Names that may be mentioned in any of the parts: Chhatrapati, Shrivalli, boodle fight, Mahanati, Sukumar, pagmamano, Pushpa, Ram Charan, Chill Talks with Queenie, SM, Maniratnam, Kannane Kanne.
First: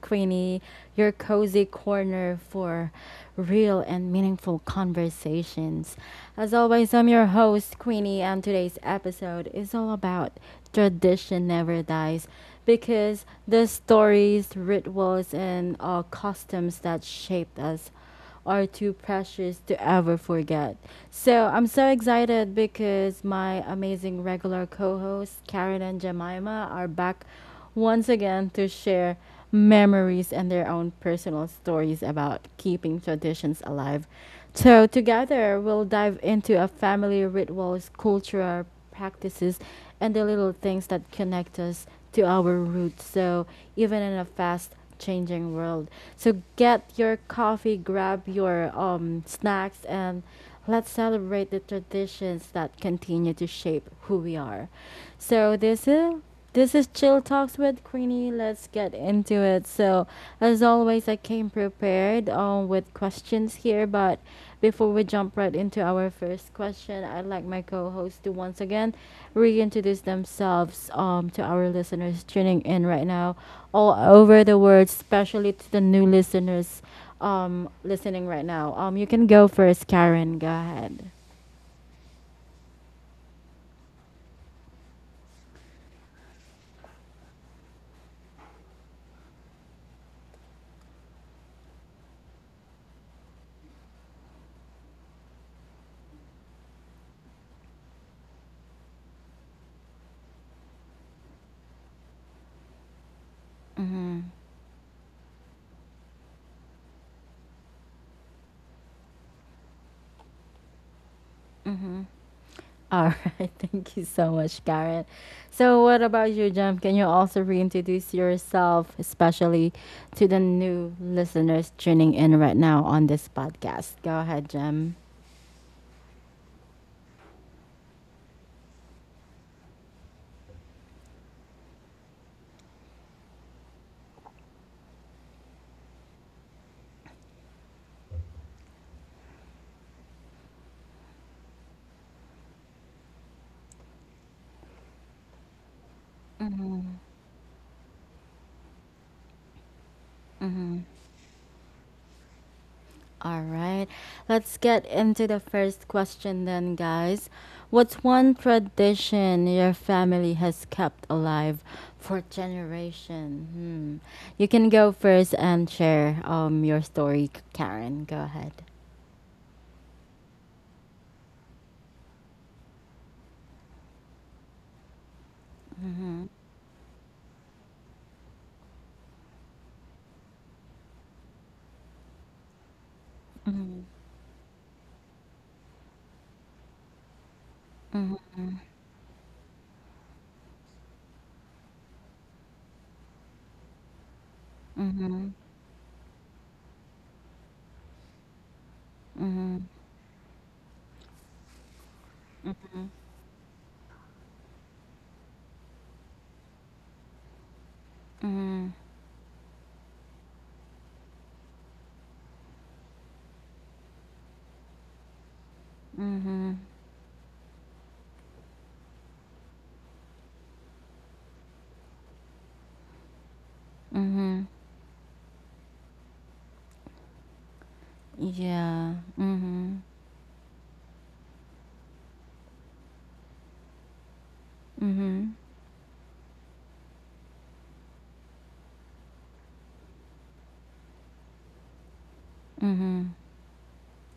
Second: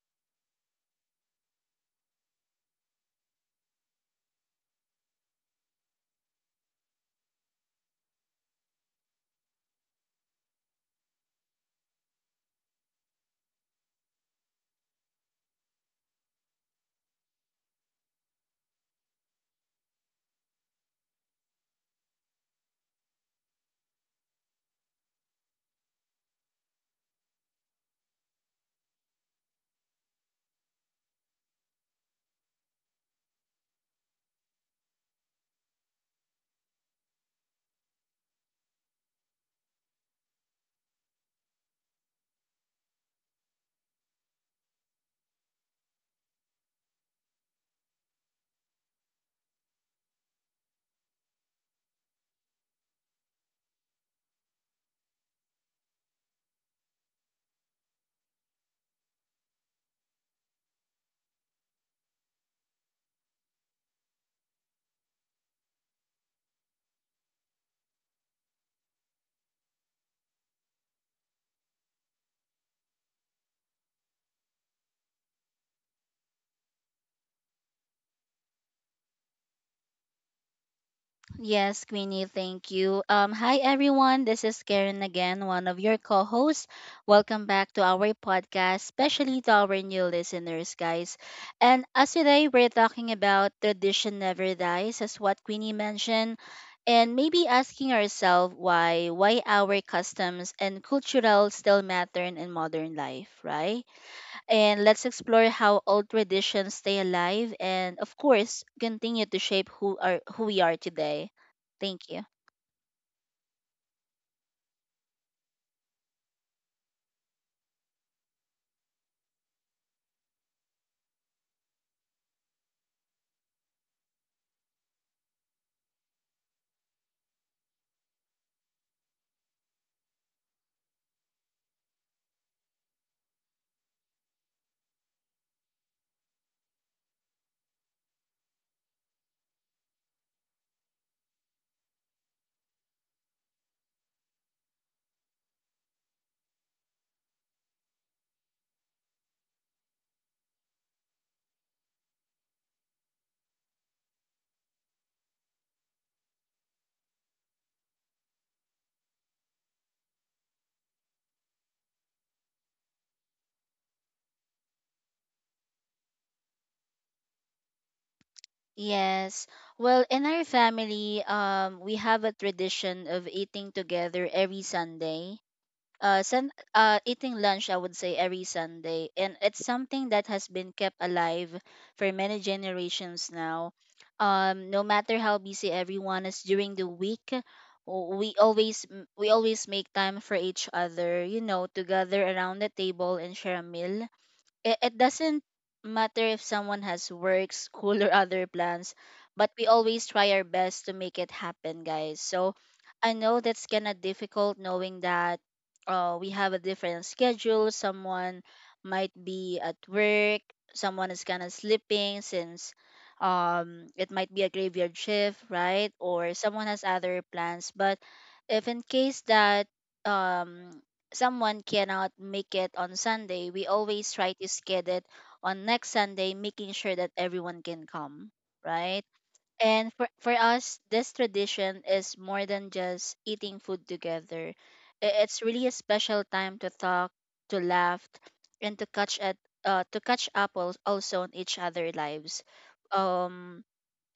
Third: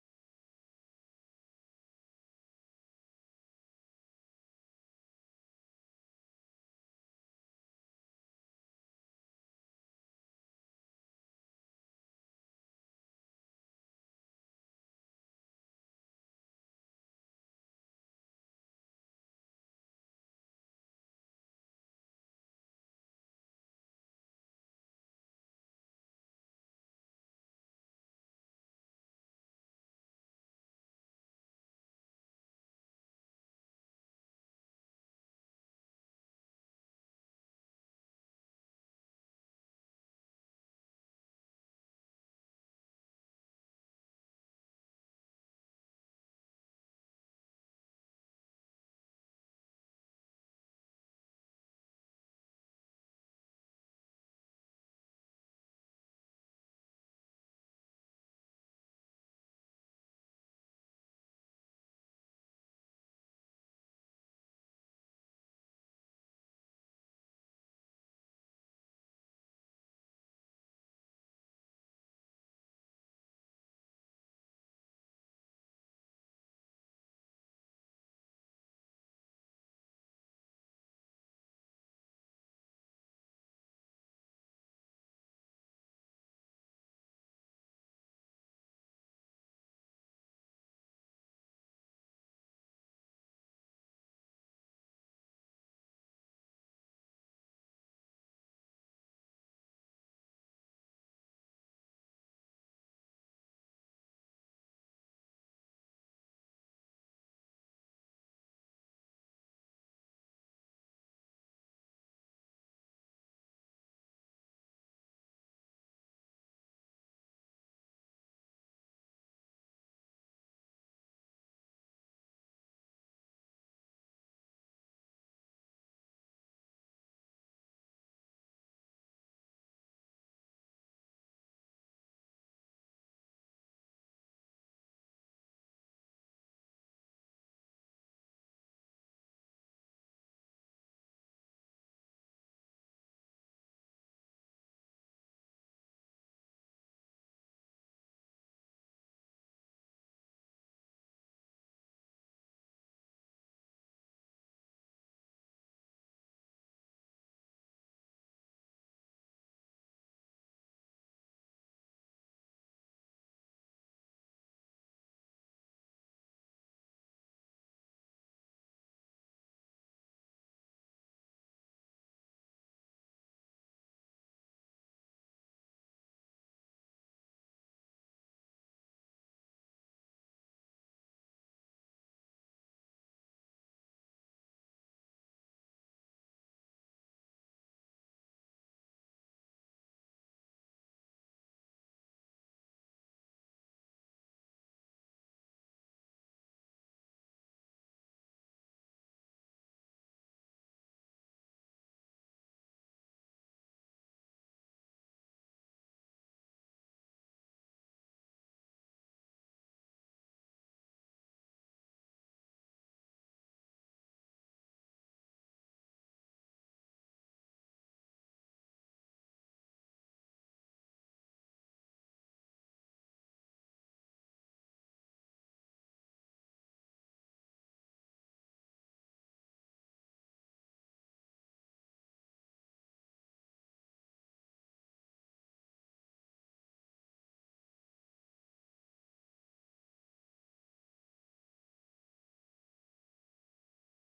Queenie, your cozy corner for real and meaningful conversations. As always, I'm your host, Queenie, and today's episode is all about tradition never dies, because the stories, rituals, and customs that shaped us are too precious to ever forget. So I'm so excited because my amazing regular co hosts, Karen and Jemima, are back once again to share memories and their own personal stories about keeping traditions alive. So, together, we'll dive into a family rituals, cultural practices, and the little things that connect us to our roots. So, even in a fast changing world. So, get your coffee, grab your snacks, and let's celebrate the traditions that continue to shape who we are. So this is Chill Talks with Queenie. Let's get into it. So as always, I came prepared with questions here, but before we jump right into our first question, I'd like my co-host to once again reintroduce themselves to our listeners tuning in right now all over the world, especially to the new listeners listening right now. You can go first, Karen. Go ahead. Yes, Queenie, thank you. Hi, everyone. This is Karen again, one of your co hosts. Welcome back to our podcast, especially to our new listeners, guys. And as today, we're talking about Tradition Never Dies, as what Queenie mentioned, and maybe asking ourselves why our customs and cultural still matter in modern life, right? Mhm. And let's explore how old traditions stay alive and of course continue to shape who we are today. Mhm. Thank you. All right. Thank you so much, Karen. So what about you, Jem? Can you also reintroduce yourself, especially to the new listeners tuning in right now on this podcast? Go ahead, Jem. All right, let's get into the first question then, guys. What's one tradition your family has kept alive for generation? Hmm. You can go first and share your story, Karen. Go ahead. Yes. Well, in our family, we have a tradition of eating together every Sunday. Mm-hmm. Eating lunch, I would say, every Sunday. And it's something that has been kept alive for many generations now. Mm-hmm. No matter how busy everyone is during the week, we always make time for each other, you know, to gather around the table and share a meal. It Mm-hmm. doesn't matter if someone has work, school, or other plans, but Mm-hmm. we always try our best to make it happen, guys. So Mm-hmm. I know that's kind of difficult knowing that we have a different schedule. Someone Mm-hmm. might be at work, someone is kind of sleeping since it might be a graveyard shift, right? Or Mm-hmm. someone has other plans. But if in case that um, someone cannot make it on Sunday, we always try Mm-hmm. to schedule it on next Sunday, making sure that everyone can come, Yeah. right? Mm-hmm. And for us, this tradition is more than just eating food together. I- Mm-hmm. It's really a special time to talk, to laugh, and to catch at to catch up also on each other lives. Mm-hmm. Um,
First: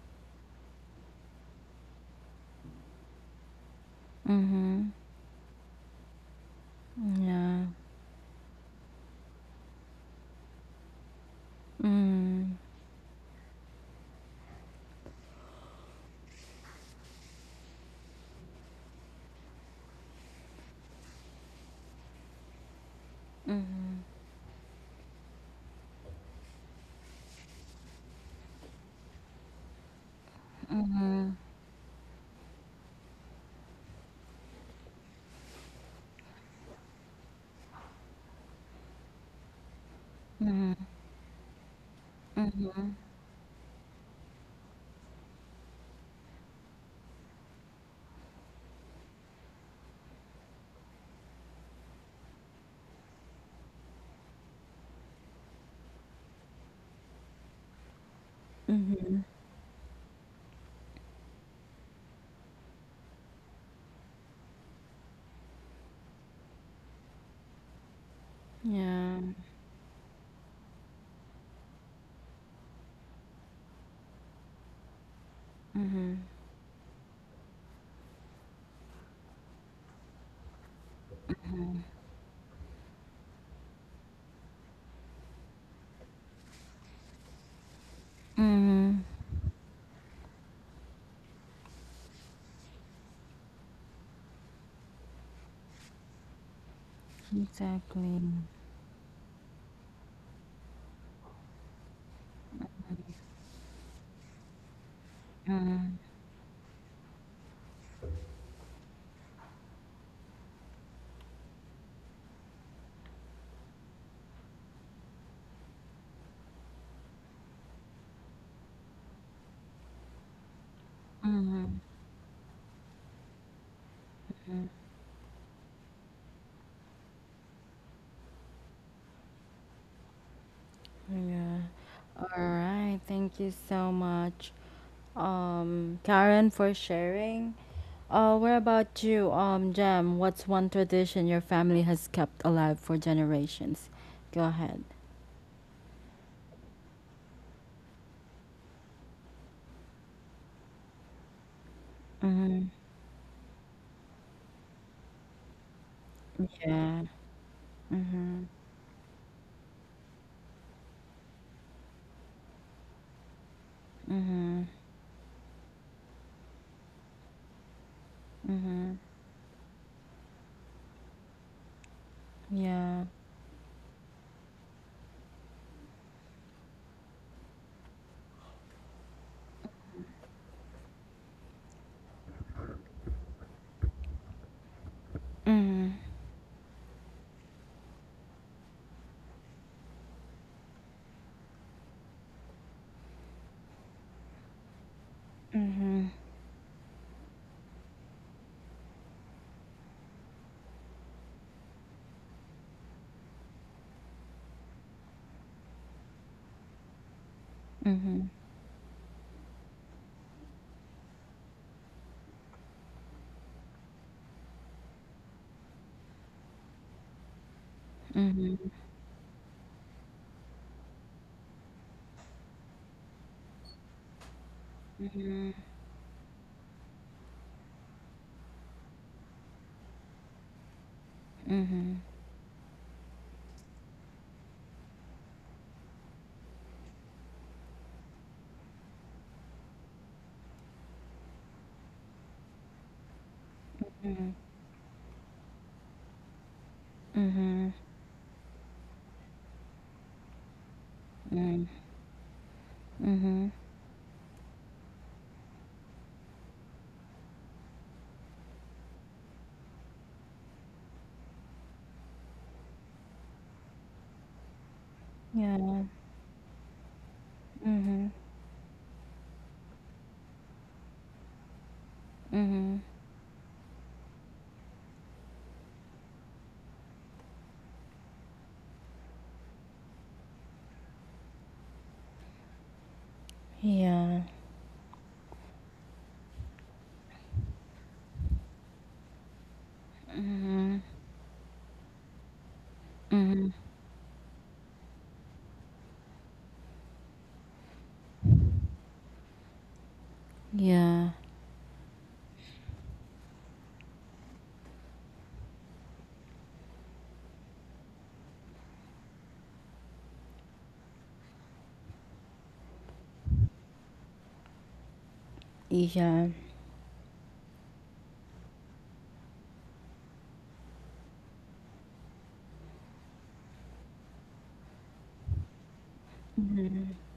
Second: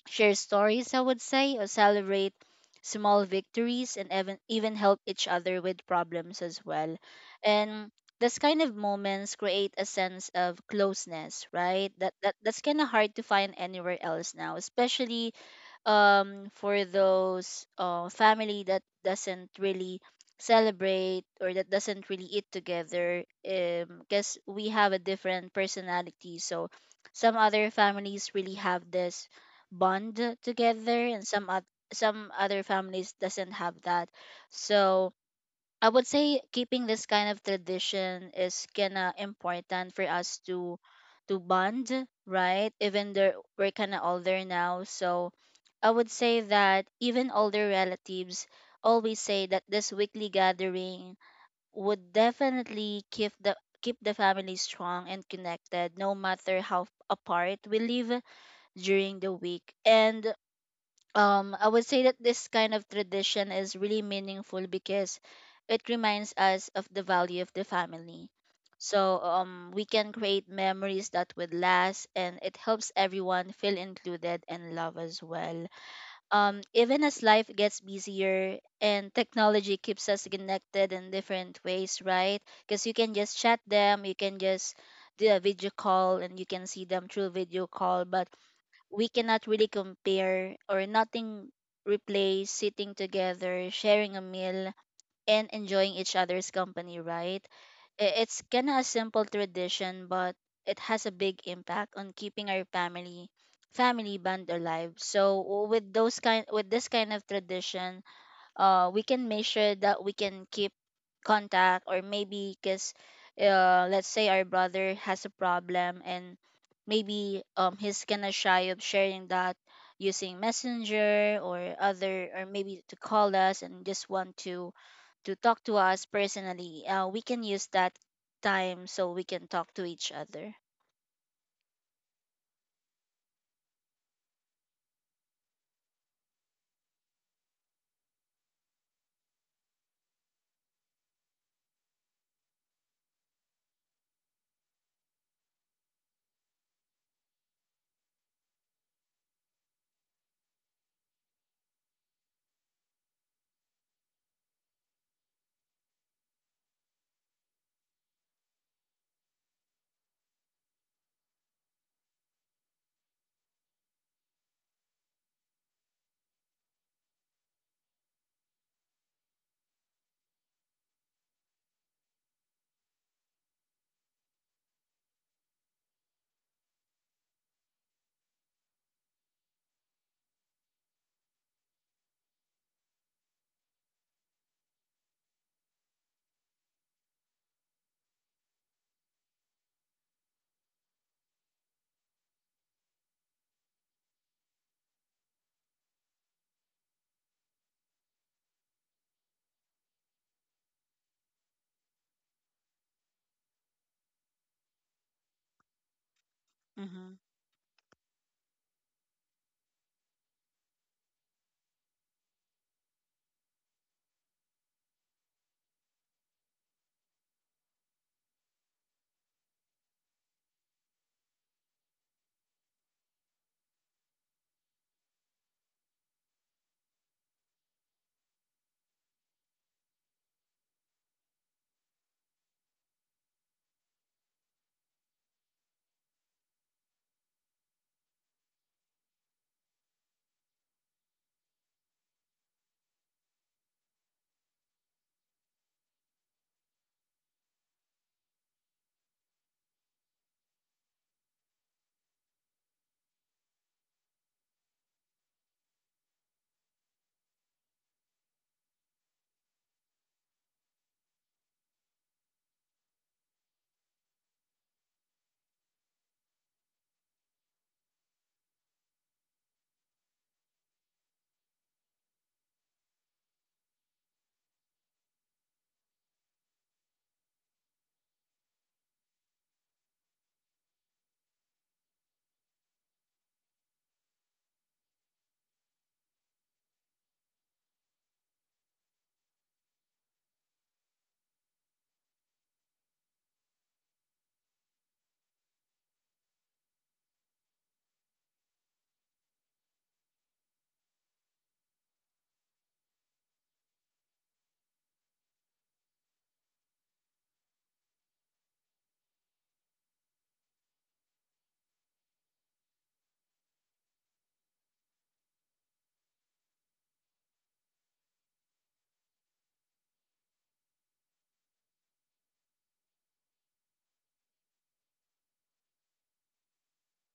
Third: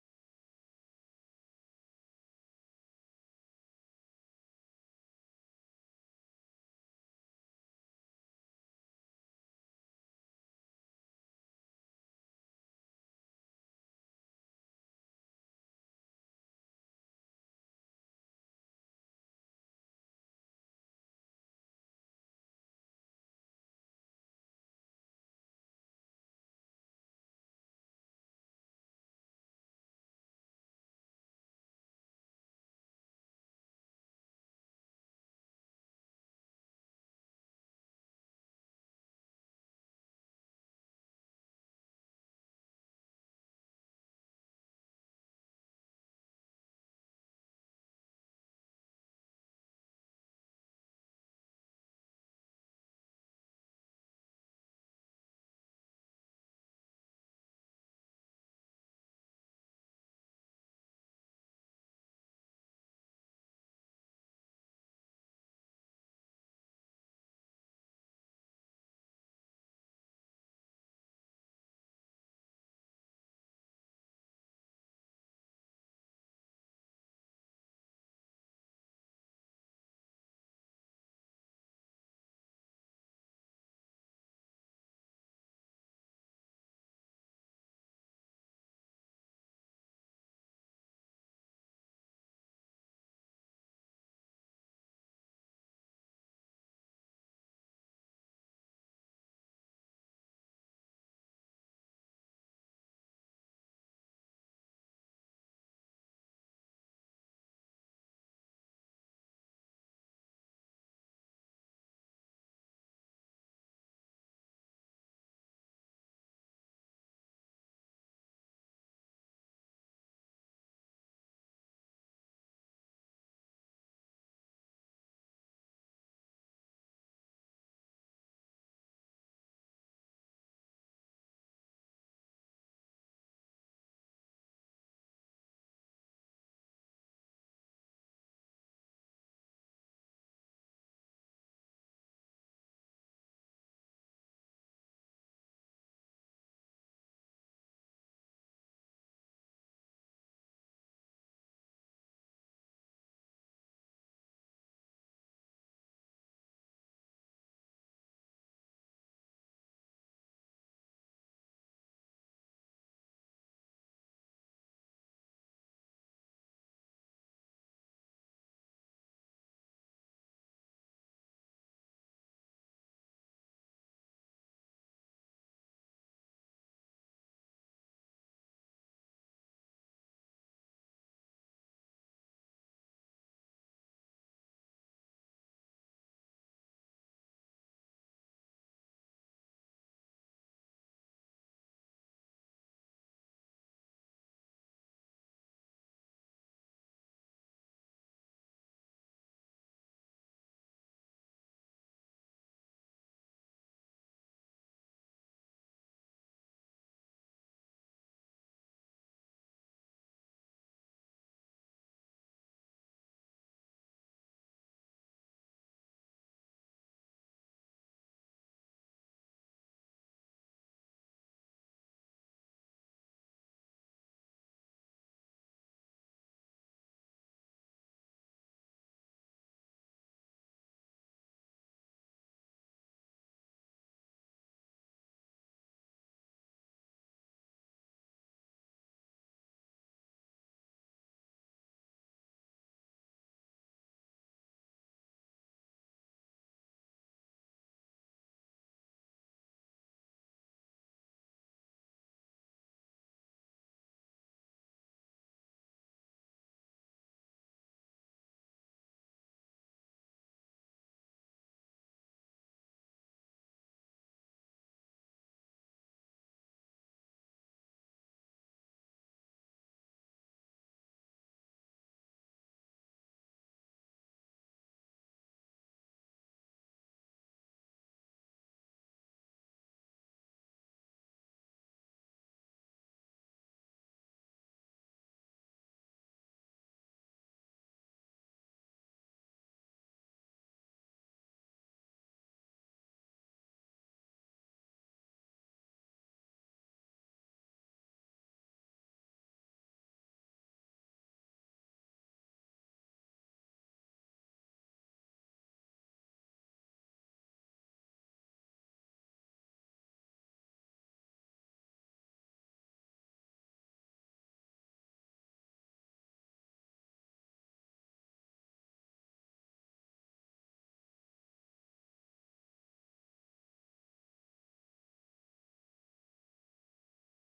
Share stories, I would say, or celebrate small victories and even Mm-hmm. help each other with problems as well. Yeah. And those kind of moments create a sense of closeness, right? That, that Mm-hmm. that's kind of hard to find anywhere else now, especially for those family that doesn't really celebrate or that doesn't really eat together because we have a different personality, so some other families really have this bond together and some other families doesn't have that. So I would say keeping this kind of tradition is kinda important for us Mm-hmm. To bond, right? Mm-hmm. Even though we're kinda older now. So I would say that even older relatives always say that this weekly gathering would definitely keep the family strong and connected no matter how apart we live during Mm-hmm. the week. And I would say that this kind of tradition is really meaningful because it reminds us of the value of the family. So Yeah. We can create memories that would last, and it helps everyone feel included and love as well. Mm-hmm. Even as life gets busier and technology keeps us connected in different ways, right? Because you can just chat them, you can just do a video call and you can see them through video call, but Mm-hmm. we cannot really compare, or nothing replace sitting together, sharing a meal, and enjoying each other's company, right? Exactly. It's kind of a simple tradition, but it has a big impact on keeping our family band alive. So Mm-hmm. With this kind of tradition, we can measure that we can keep contact. Or maybe because let's say our brother has a problem and maybe he's kind of shy of sharing that using messenger Mm-hmm. or other, or maybe to call us and just want to talk to us personally. We can use that time so we can talk to each other. Yeah. All right. Thank you so much, Karen, for sharing. What about you, Jam? What's one tradition your family has kept alive for generations? Go ahead. Mm-hmm. Yeah. Mm-hmm. Mm-hmm. Mm-hmm. Yeah. Mm-hmm. Mm-hmm. Mm-hmm. Mm-hmm. Mhm, mhm, mhm, mhm, mhm, mm, mhm, yeah, mhm, mhm, yeah, mhm, mhm, yeah, yeah,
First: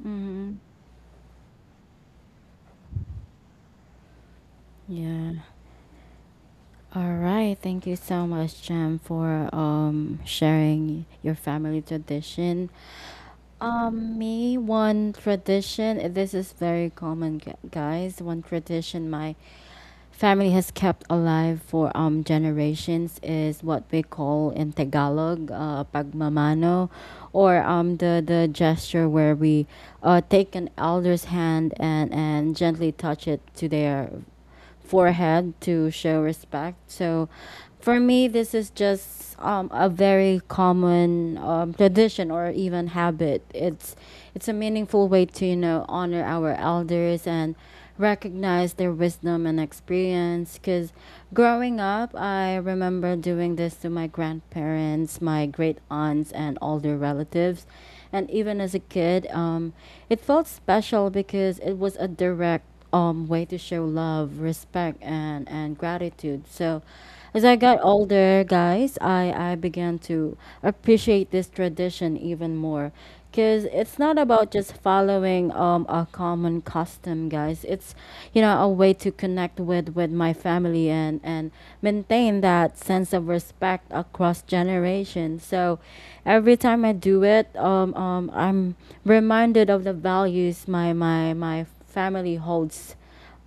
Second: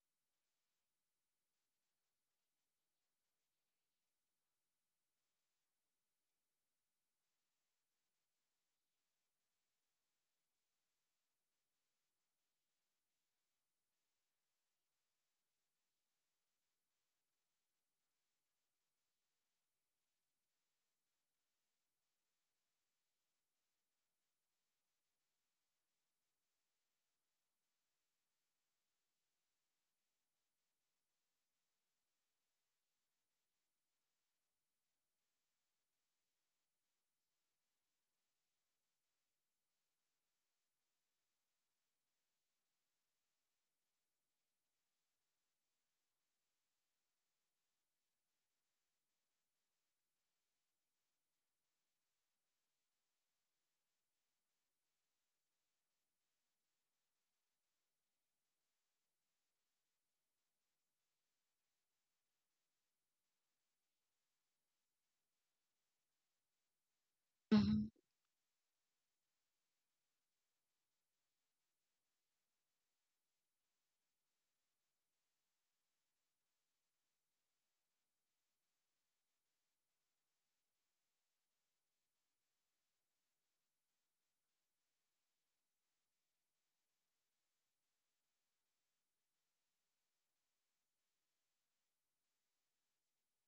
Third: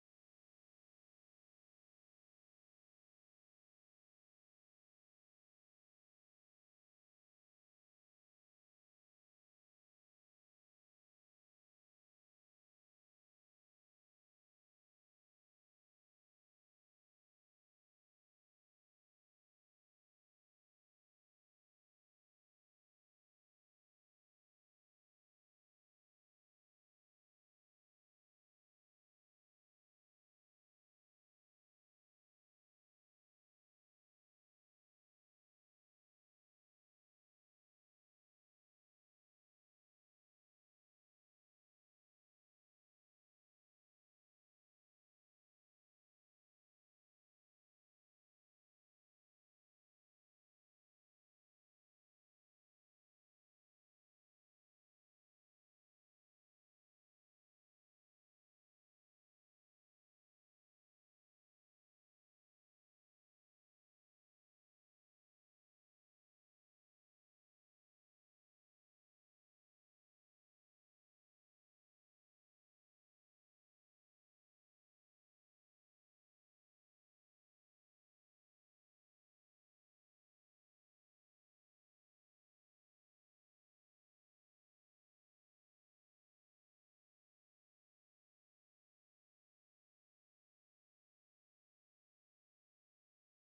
mhm, yeah. All right, thank you so much, Jam, for sharing your family tradition. Me, one tradition. This is very common, guys. One tradition my family has kept alive for generations is what we call in Tagalog, pagmamano, or the gesture where we take an elder's hand and gently touch it to their forehead to show respect. So for me, this is just a very common tradition or even habit. It's a meaningful way to honor our elders and recognize their wisdom and experience. Because growing up, I remember doing this to my grandparents, my great aunts, and older relatives. And even as a kid, it felt special because it was a direct way to show love, respect, and gratitude. So as I got Mhm. older, guys, I began to appreciate this tradition even more because it's not about just following a common custom, guys. It's a way to connect with my family and maintain that sense of respect across generations. So every time I do it, I'm reminded of the values my family holds,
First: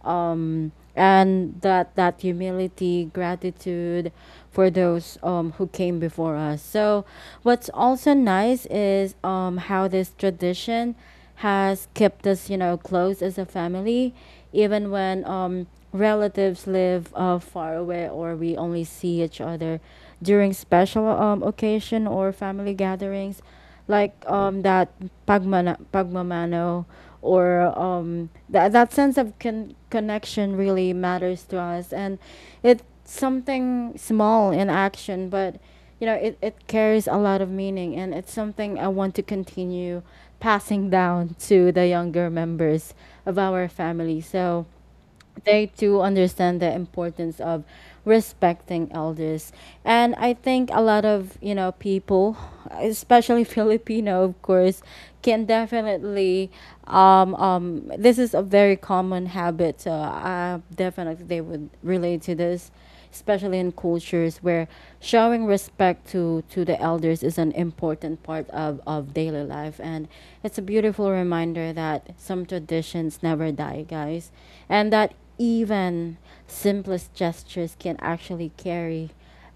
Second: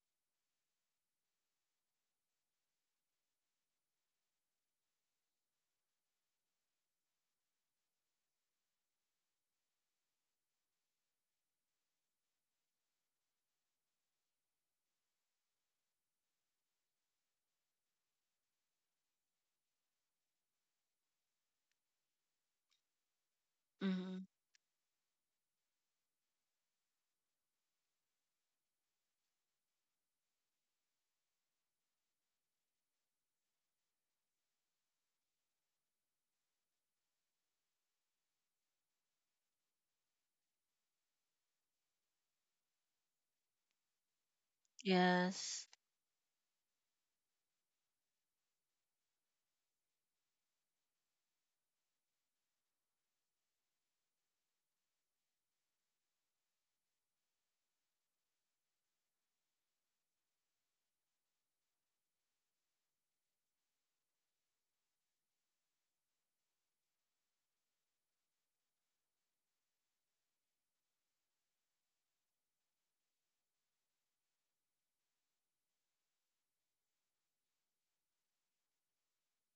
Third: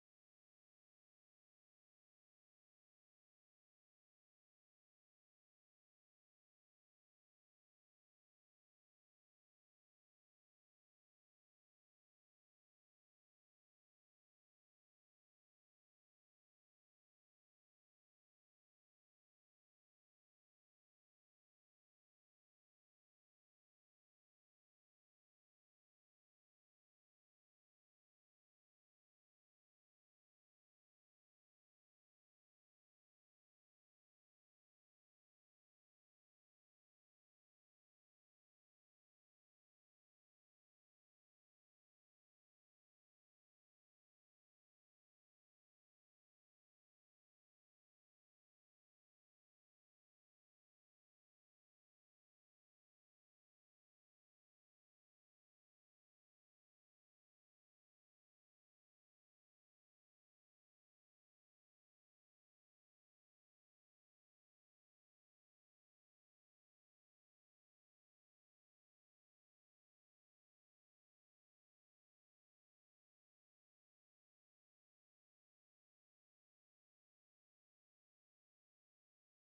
and that humility, gratitude for those, who came before us. So what's also nice is, how this tradition has kept us close as a family, even when, relatives live far away or we only see each other during special occasion or family gatherings, like Mm-hmm. That pagmana, pagmamano, or that sense of connection really matters to us. And it's something small in action, but it carries a lot of meaning, and it's something I want to continue passing down to the younger members of our family. So Yes. they do understand the importance of respecting elders. And I think a lot of people, especially Filipino, of course, can definitely. This is a very common habit, so definitely they would relate to this, especially in cultures where showing respect to the elders is an important part of daily life. And it's a beautiful reminder that some traditions never die, guys, and that even simplest gestures can actually carry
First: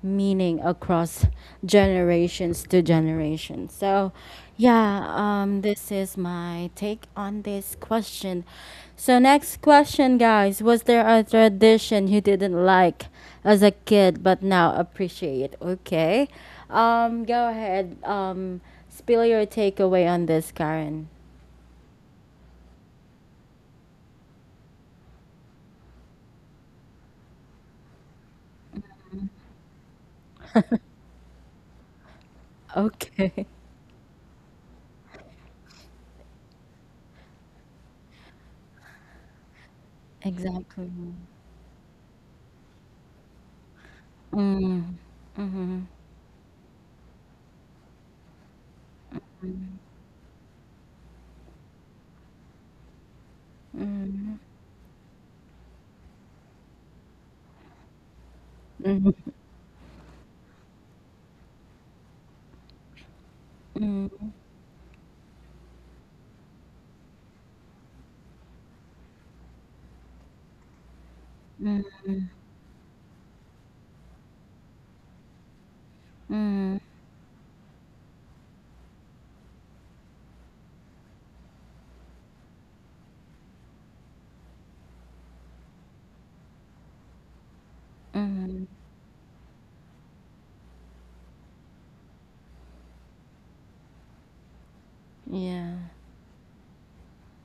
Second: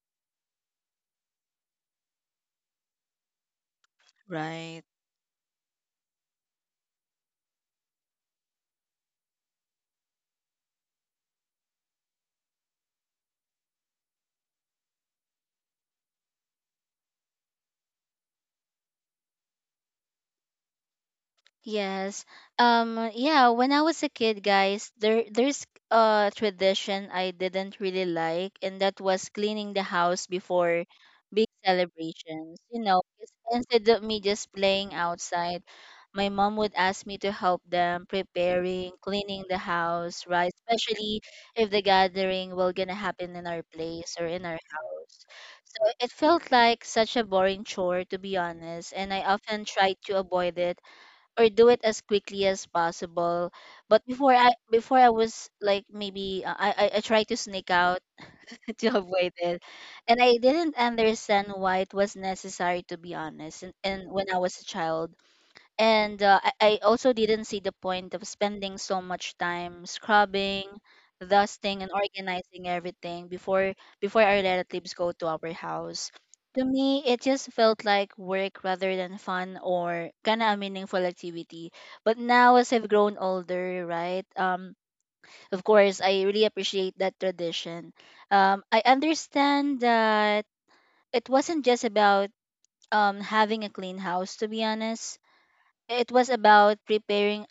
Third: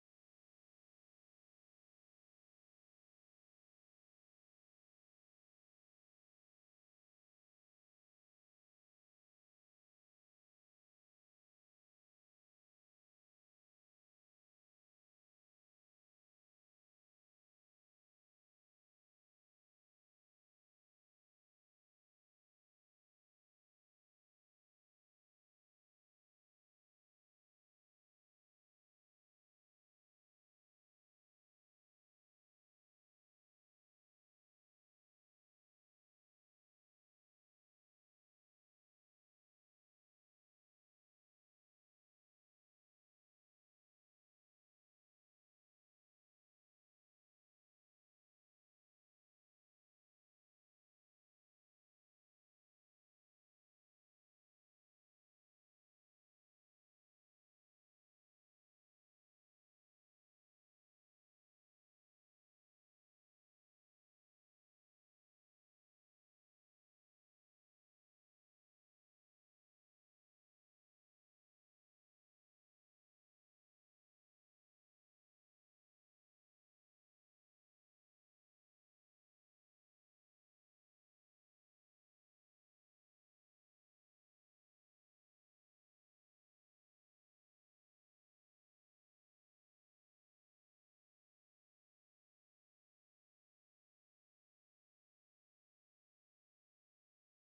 meaning across generations to generation. So, Right. yeah, this is my take on this question. So, next question, guys. Was there a tradition you didn't like as a kid but now appreciate? Okay. Go ahead. Spill your takeaway on this, Karen. Yes. Yeah, when I was a kid, guys, there's a tradition I didn't really like, and that was cleaning the house before big celebrations. You know, 'cause Okay. instead of me just playing outside, my mom would ask me to help them preparing, cleaning the house, right? Exactly. Especially if the gathering will gonna happen in our place or in our Mm. house. So Mm-hmm. it felt like such a boring chore, to be honest, and I often tried to avoid it or do it as quickly as possible. But Mm-hmm. Before I was like, maybe I tried to sneak out to avoid it, and I didn't understand why it was necessary, to be honest. And Mm-hmm. when I was a child, and I also didn't see the point of spending so much time scrubbing, dusting, Mhm, and organizing everything before our relatives go to our house. To mhm, me, it just felt like work rather than fun or kind of a meaningful activity. But now, as I've grown older, right? Of course, I really appreciate that tradition. Mhm. I understand that it wasn't just about having a clean house, to be honest. Yeah. It was about preparing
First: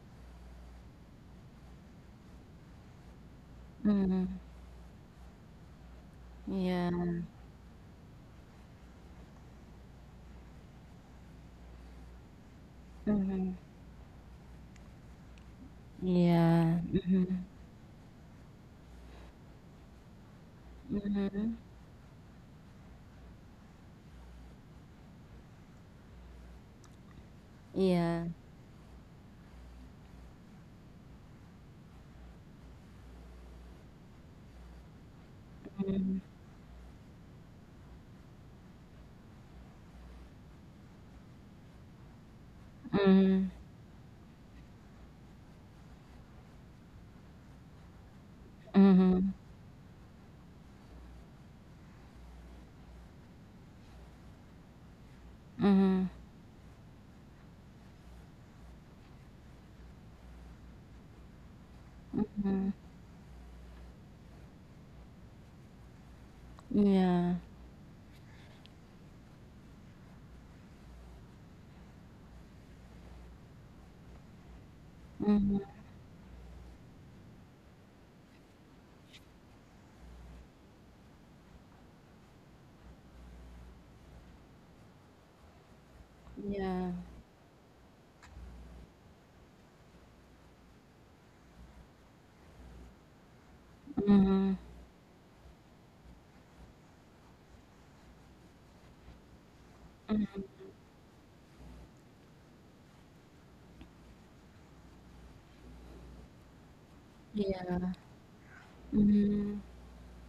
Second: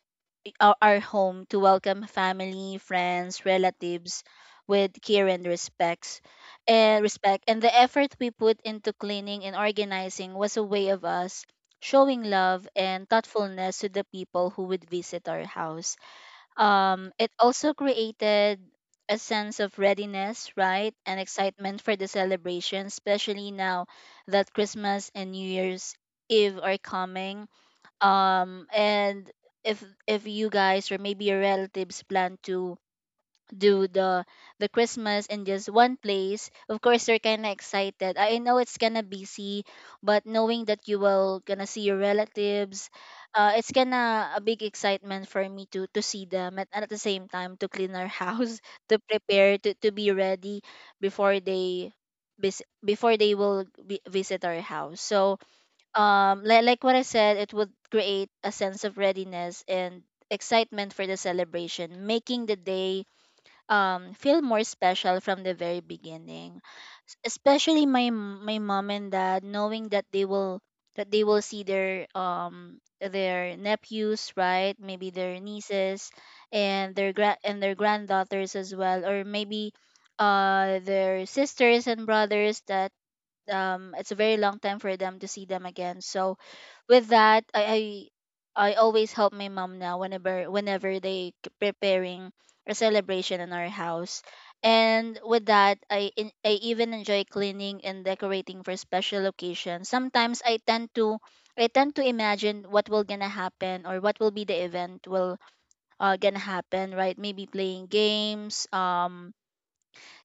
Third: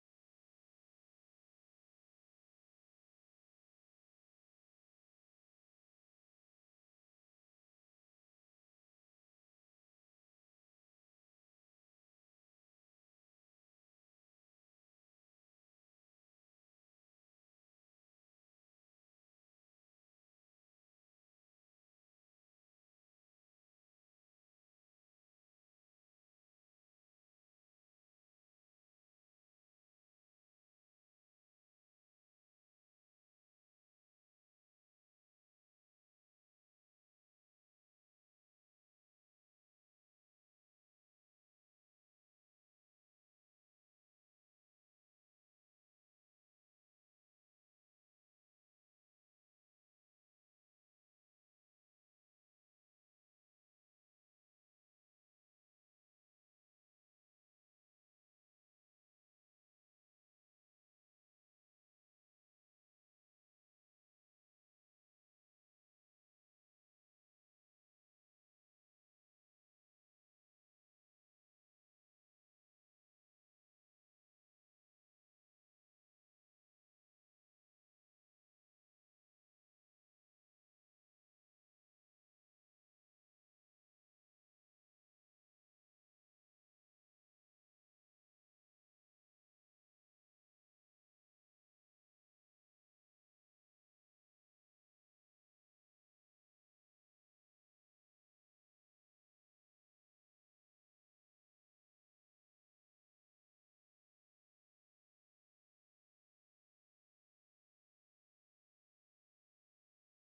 our home to welcome family, friends, relatives Mhm. with care and Yeah. Respect. And the effort we put into cleaning and organizing was a way of us showing love and Mhm. thoughtfulness to the people who would visit our house. Yeah. It Mhm. also created a sense of readiness, right, and Mhm. excitement for the celebration, especially now that Christmas and New Year's Eve are coming. Yeah. And If you guys or maybe your relatives plan to do the Christmas in just one Mhm. place, of course you're kind of excited. I know it's gonna busy, but knowing that you will gonna see your relatives, Mhm. It's gonna a big excitement for me to see them, and at the same time to clean our house to Mhm. To be ready before they before they will be, visit our house. So Mhm. Like what I said, it would create a sense of readiness and excitement for the celebration, making the Mhm. day feel more special from the very beginning. Yeah. Especially my my mom and dad, knowing that they will see their nephews, right, maybe their Mhm. nieces, and their granddaughters as well, or maybe their sisters and brothers. That It's a very long time for them to see them again. So Yeah. with that, I always help my mom now, whenever preparing a celebration in our house. Mhm. And with that, I even enjoy cleaning and decorating for special occasions. Sometimes I tend to imagine what will gonna happen, or what will be the event will gonna happen, right? Maybe playing Yeah. games, Mhm.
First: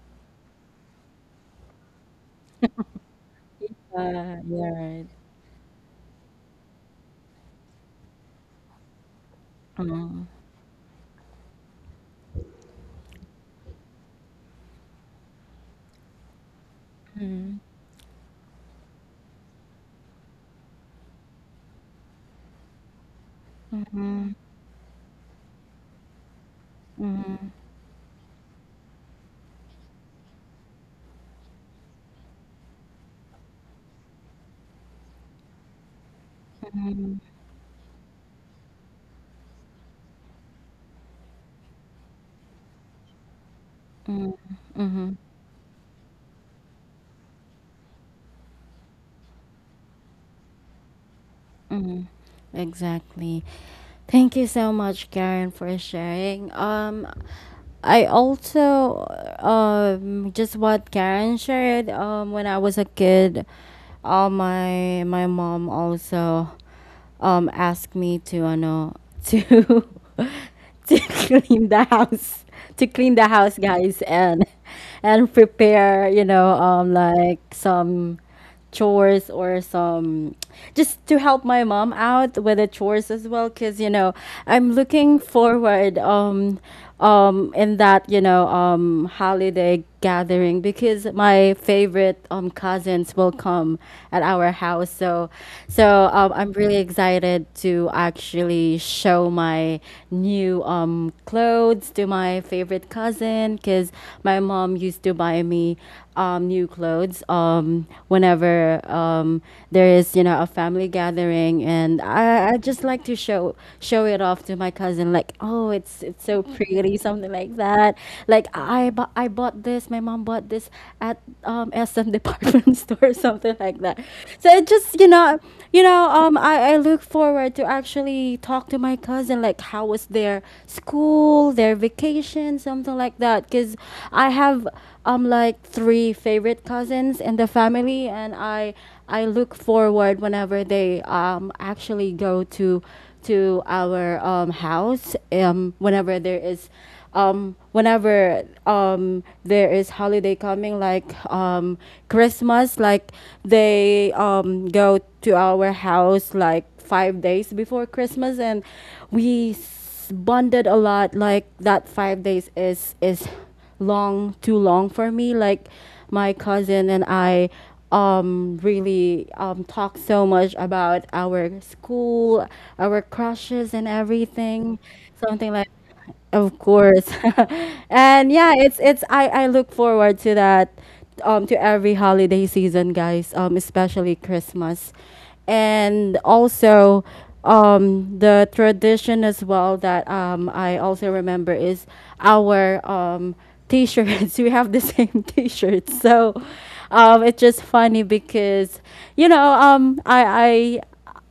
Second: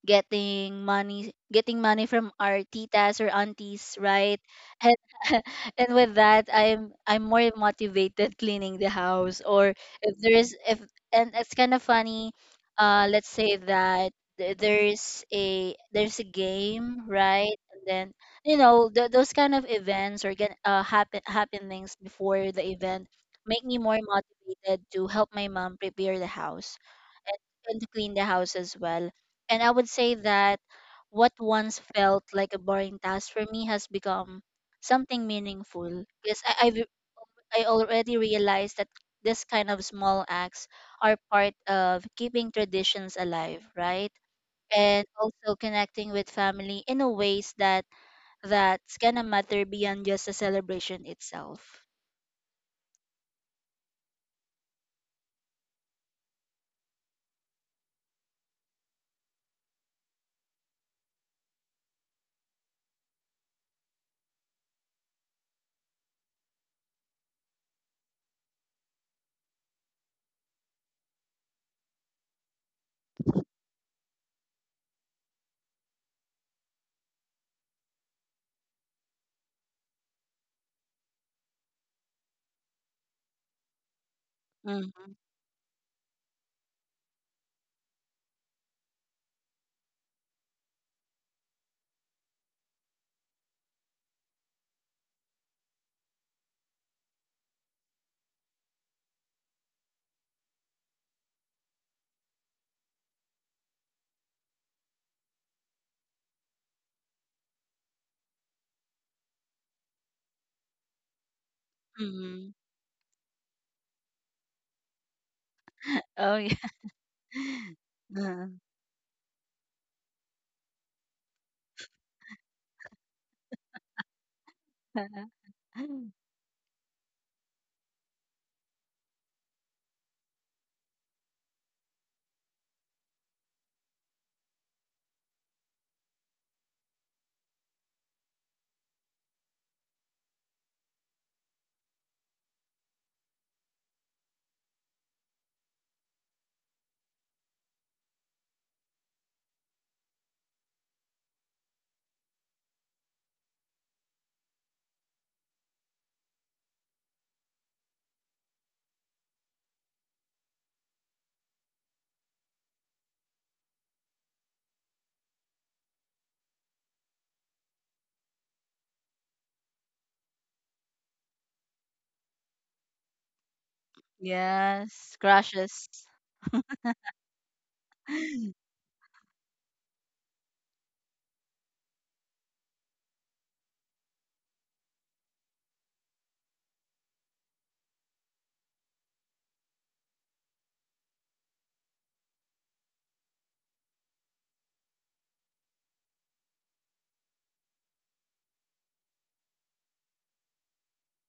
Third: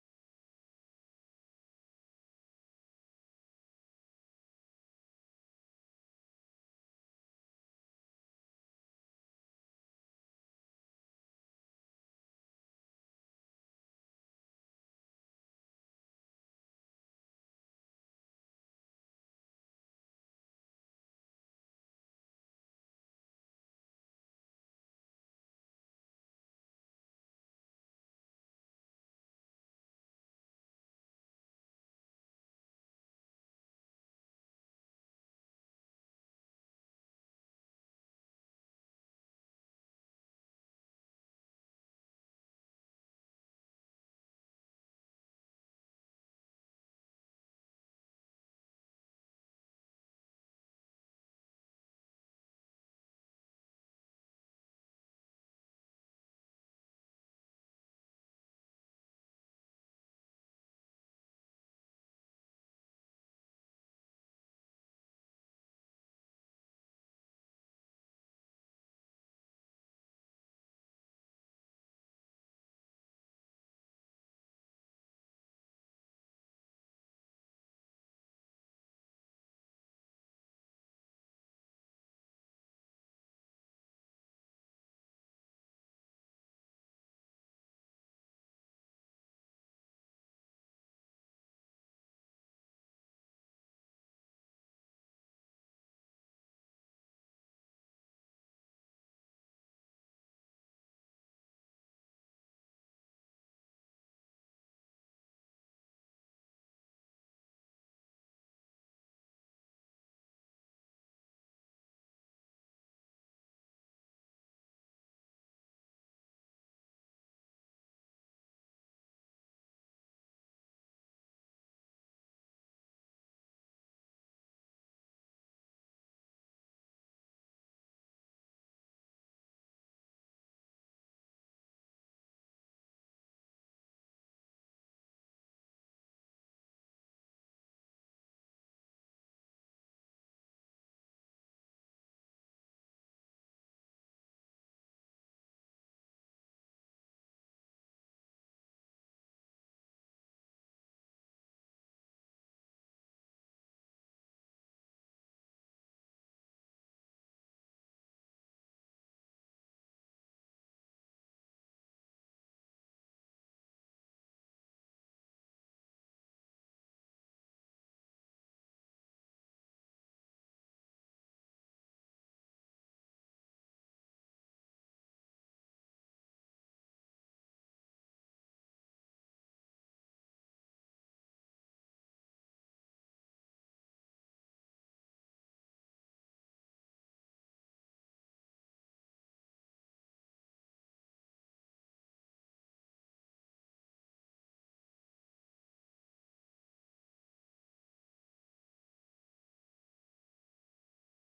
getting money from our titas or aunties, right? You're And right. and with that, I'm more motivated cleaning the house. Or if Mhm. there's if And it's kind of funny. Let's say that there's a game, right? Mhm. And then, you know, those kind of events or get happen happenings before the event make me more Mhm. motivated to help my mom prepare the house and, Mhm. and to clean the house as well. And I would say that what once felt like a boring task for me has become something meaningful, because I've Mhm. I already realized that this kind of small acts are part of keeping traditions alive, right? Mhm. And Mhm. also connecting with family in a ways that that's gonna matter beyond just the celebration itself. Mhm. Exactly. Thank you so much, Karen, for sharing. I also, just what Karen shared. When I was a kid, my mom also asked me to ano to to clean the house to clean the house, guys, and prepare, like some chores or some, just to help my mom out with the chores as well, because I'm Mm-hmm. looking forward, in that, holiday gathering, because my favorite cousin friends will come at our house. So, I'm really excited to actually show my new clothes to my favorite cousin, because my mom used to buy me new clothes whenever, there is, a family gathering, and Mm-hmm. I just like to show it off to my cousin, like, oh, it's it's Oh, so yeah. pretty, something like that. Like I bought this, my mom bought this at, SM department store or something like that. So it just, you know, Uh-huh. I look forward to actually talk to my cousin, like how was their school, their vacation, something like that. Cause I have like three favorite cousins in the family, and I look forward whenever they actually go to our house, whenever there is holiday coming, like Christmas. Like they, go to our house like 5 days before Christmas, and we bonded a lot. Like that 5 days is long, too long for me. Like my cousin and I really talk so much about our school, our crushes and everything, Yes, something like, crushes. of course. And yeah, it's, I look forward to that, to every holiday season, guys, especially Christmas. And also, the tradition as well that, I also remember, is our t-shirts. We have the same t-shirts. So it's just funny because, you know um I I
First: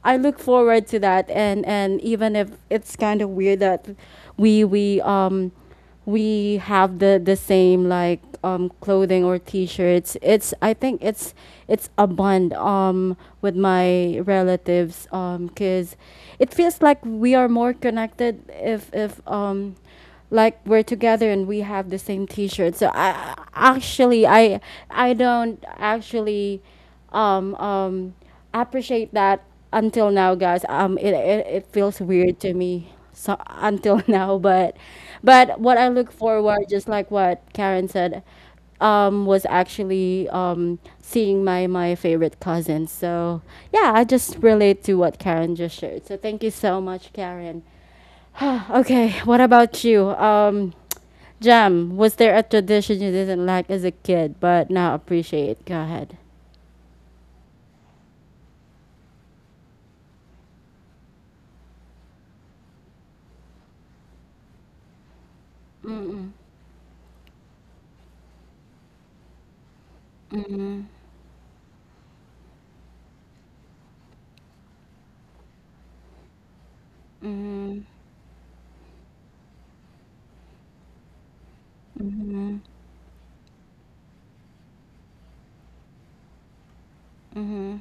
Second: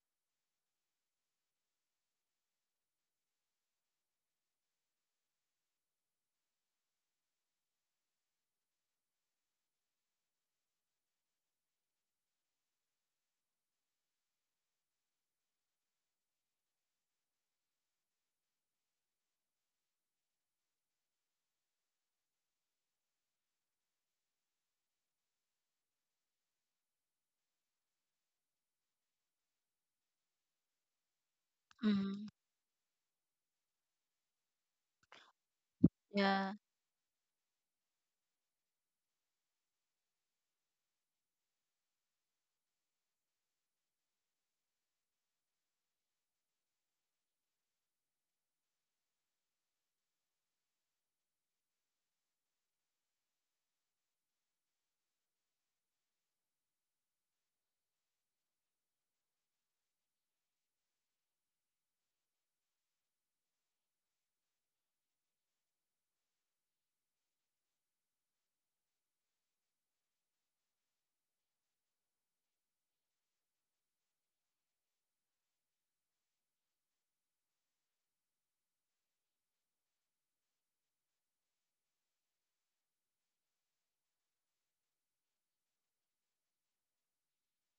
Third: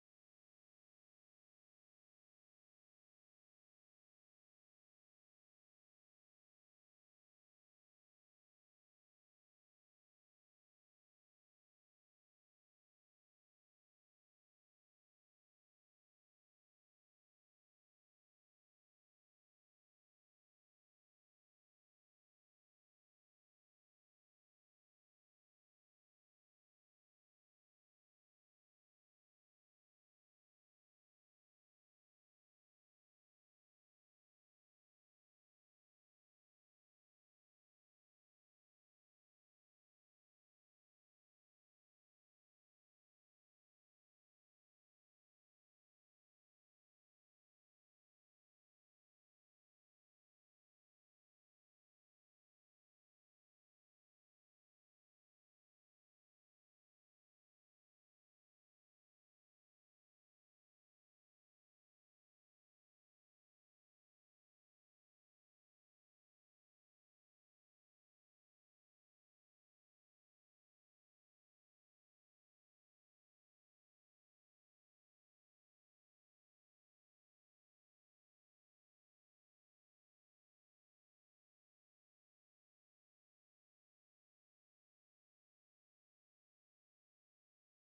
I look forward to that, and even if it's kind of weird that we we um we have the same, like, clothing or t-shirts. It's, I think it's a bond with my relatives, because it feels like we are more connected if, like, we're together and we have the same t-shirt. So I actually, I don't actually, um um appreciate that until now, guys. It feels Mm, weird to me so until now, but what I look yeah, forward, just like what Karen said, was actually, seeing my favorite cousin. So, yeah, I just relate to what Karen just shared. So thank you so much, Karen. Okay, what about you? Jam, was there a tradition you didn't like as a kid but now appreciate? Go ahead. Mm-mm. Mm-hmm. Mm-hmm. Mm-hmm. Mm-hmm.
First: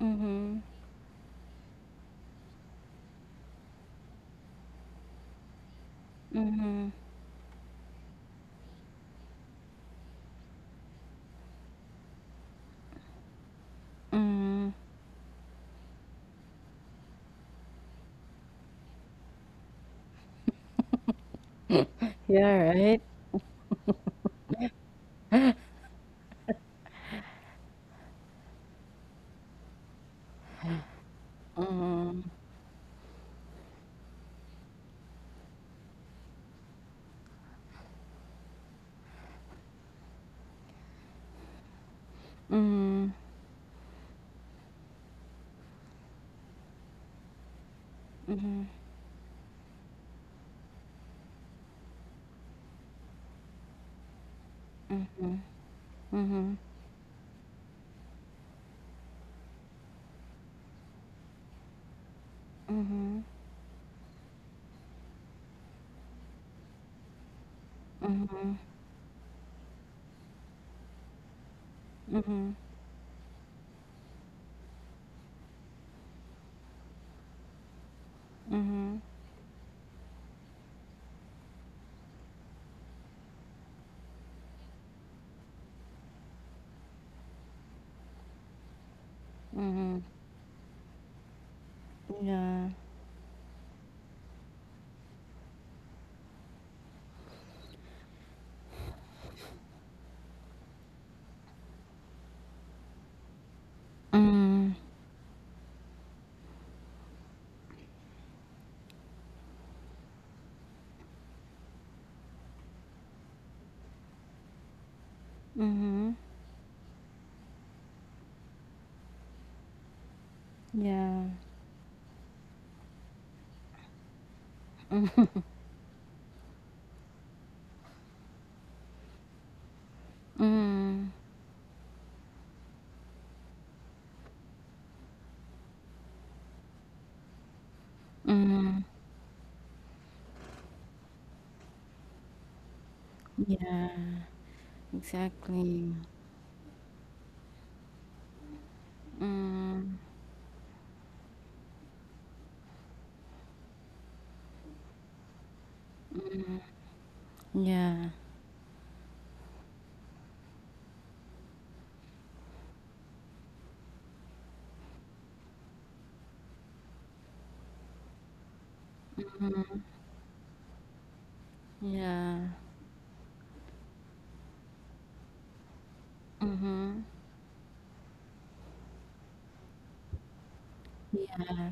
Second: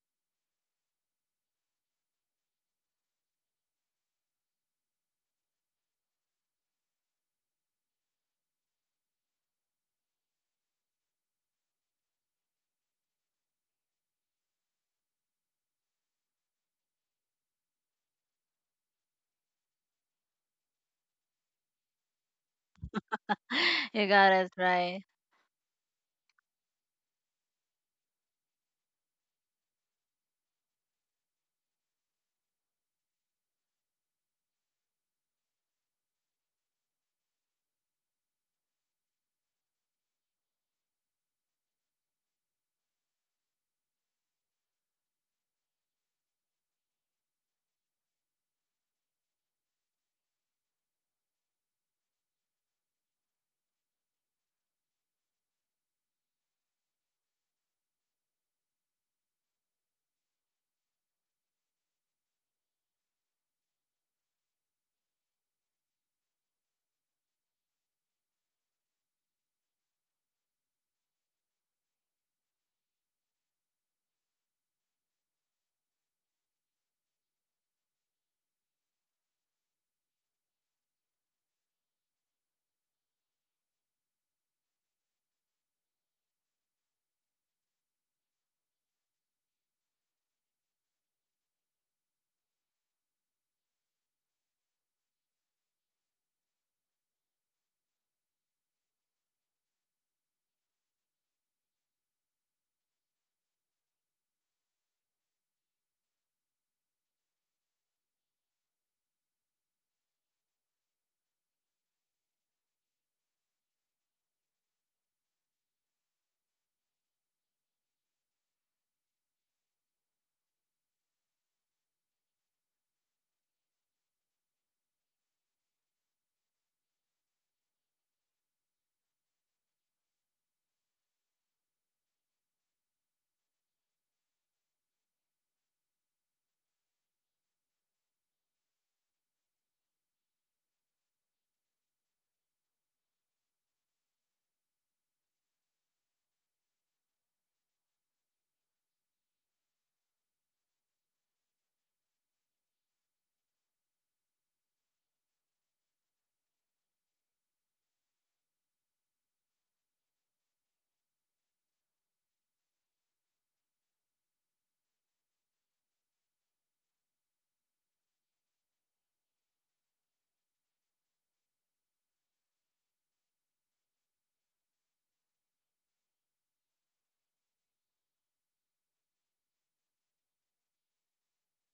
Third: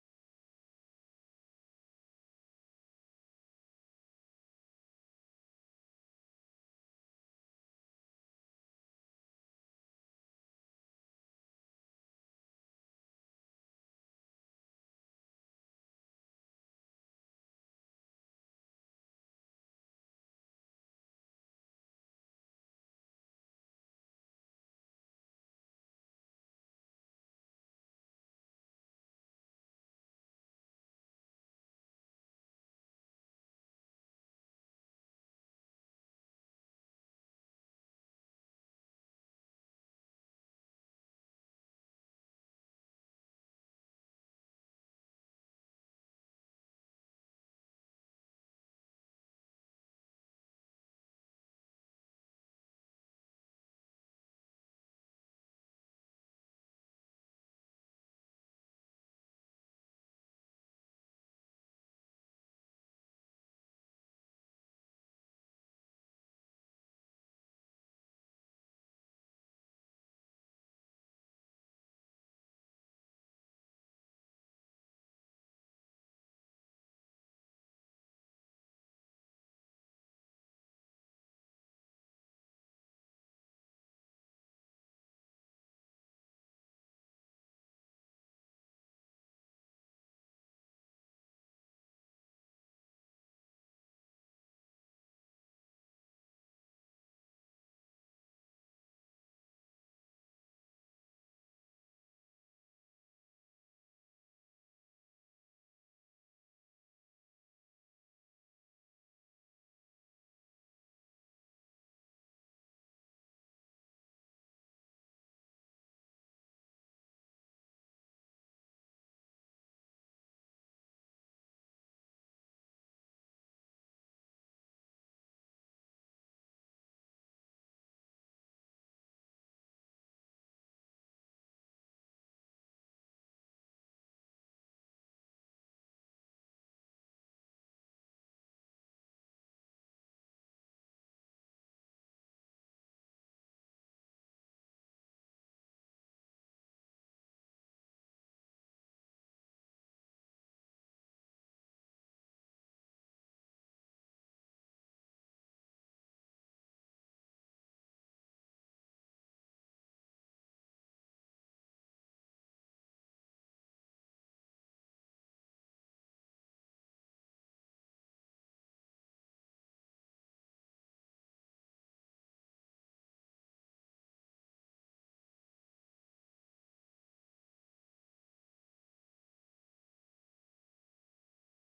Mm-hmm. Mm-hmm. Mm-hmm. Yeah, right? you got it right. Mm-hmm. Mm-hmm. Mm-hmm. Mm-hmm. Mm-hmm. Mm-hmm. Mm-hmm. Mm-hmm. Mm-hmm. Mm-hmm. Yeah. Mm-hmm. Mm-hmm. Yeah. Mm-hmm. Mm, yeah, exactly. Mm, yeah. Mhm. Yeah. Mhm. Yeah.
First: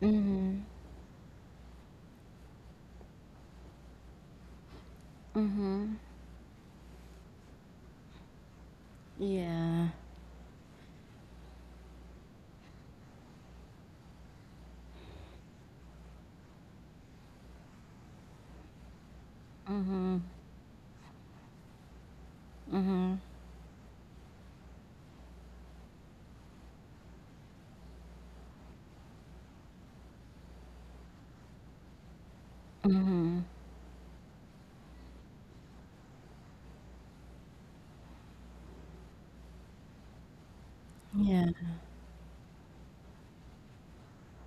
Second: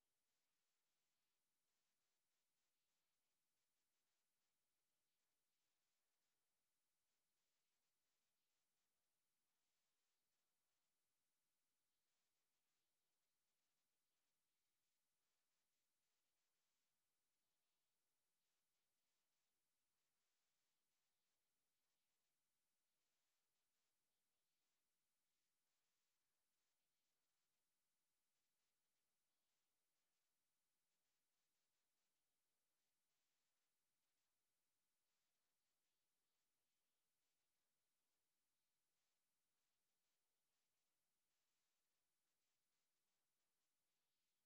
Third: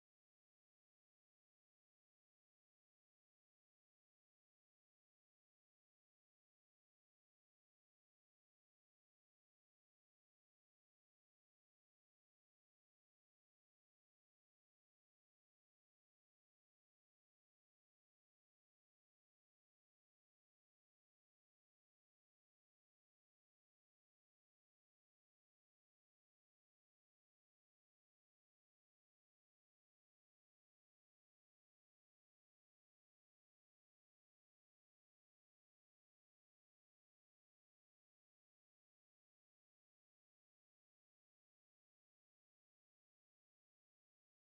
Mhm. Mhm. Yeah. Mhm. Mhm. Mhm. Yeah.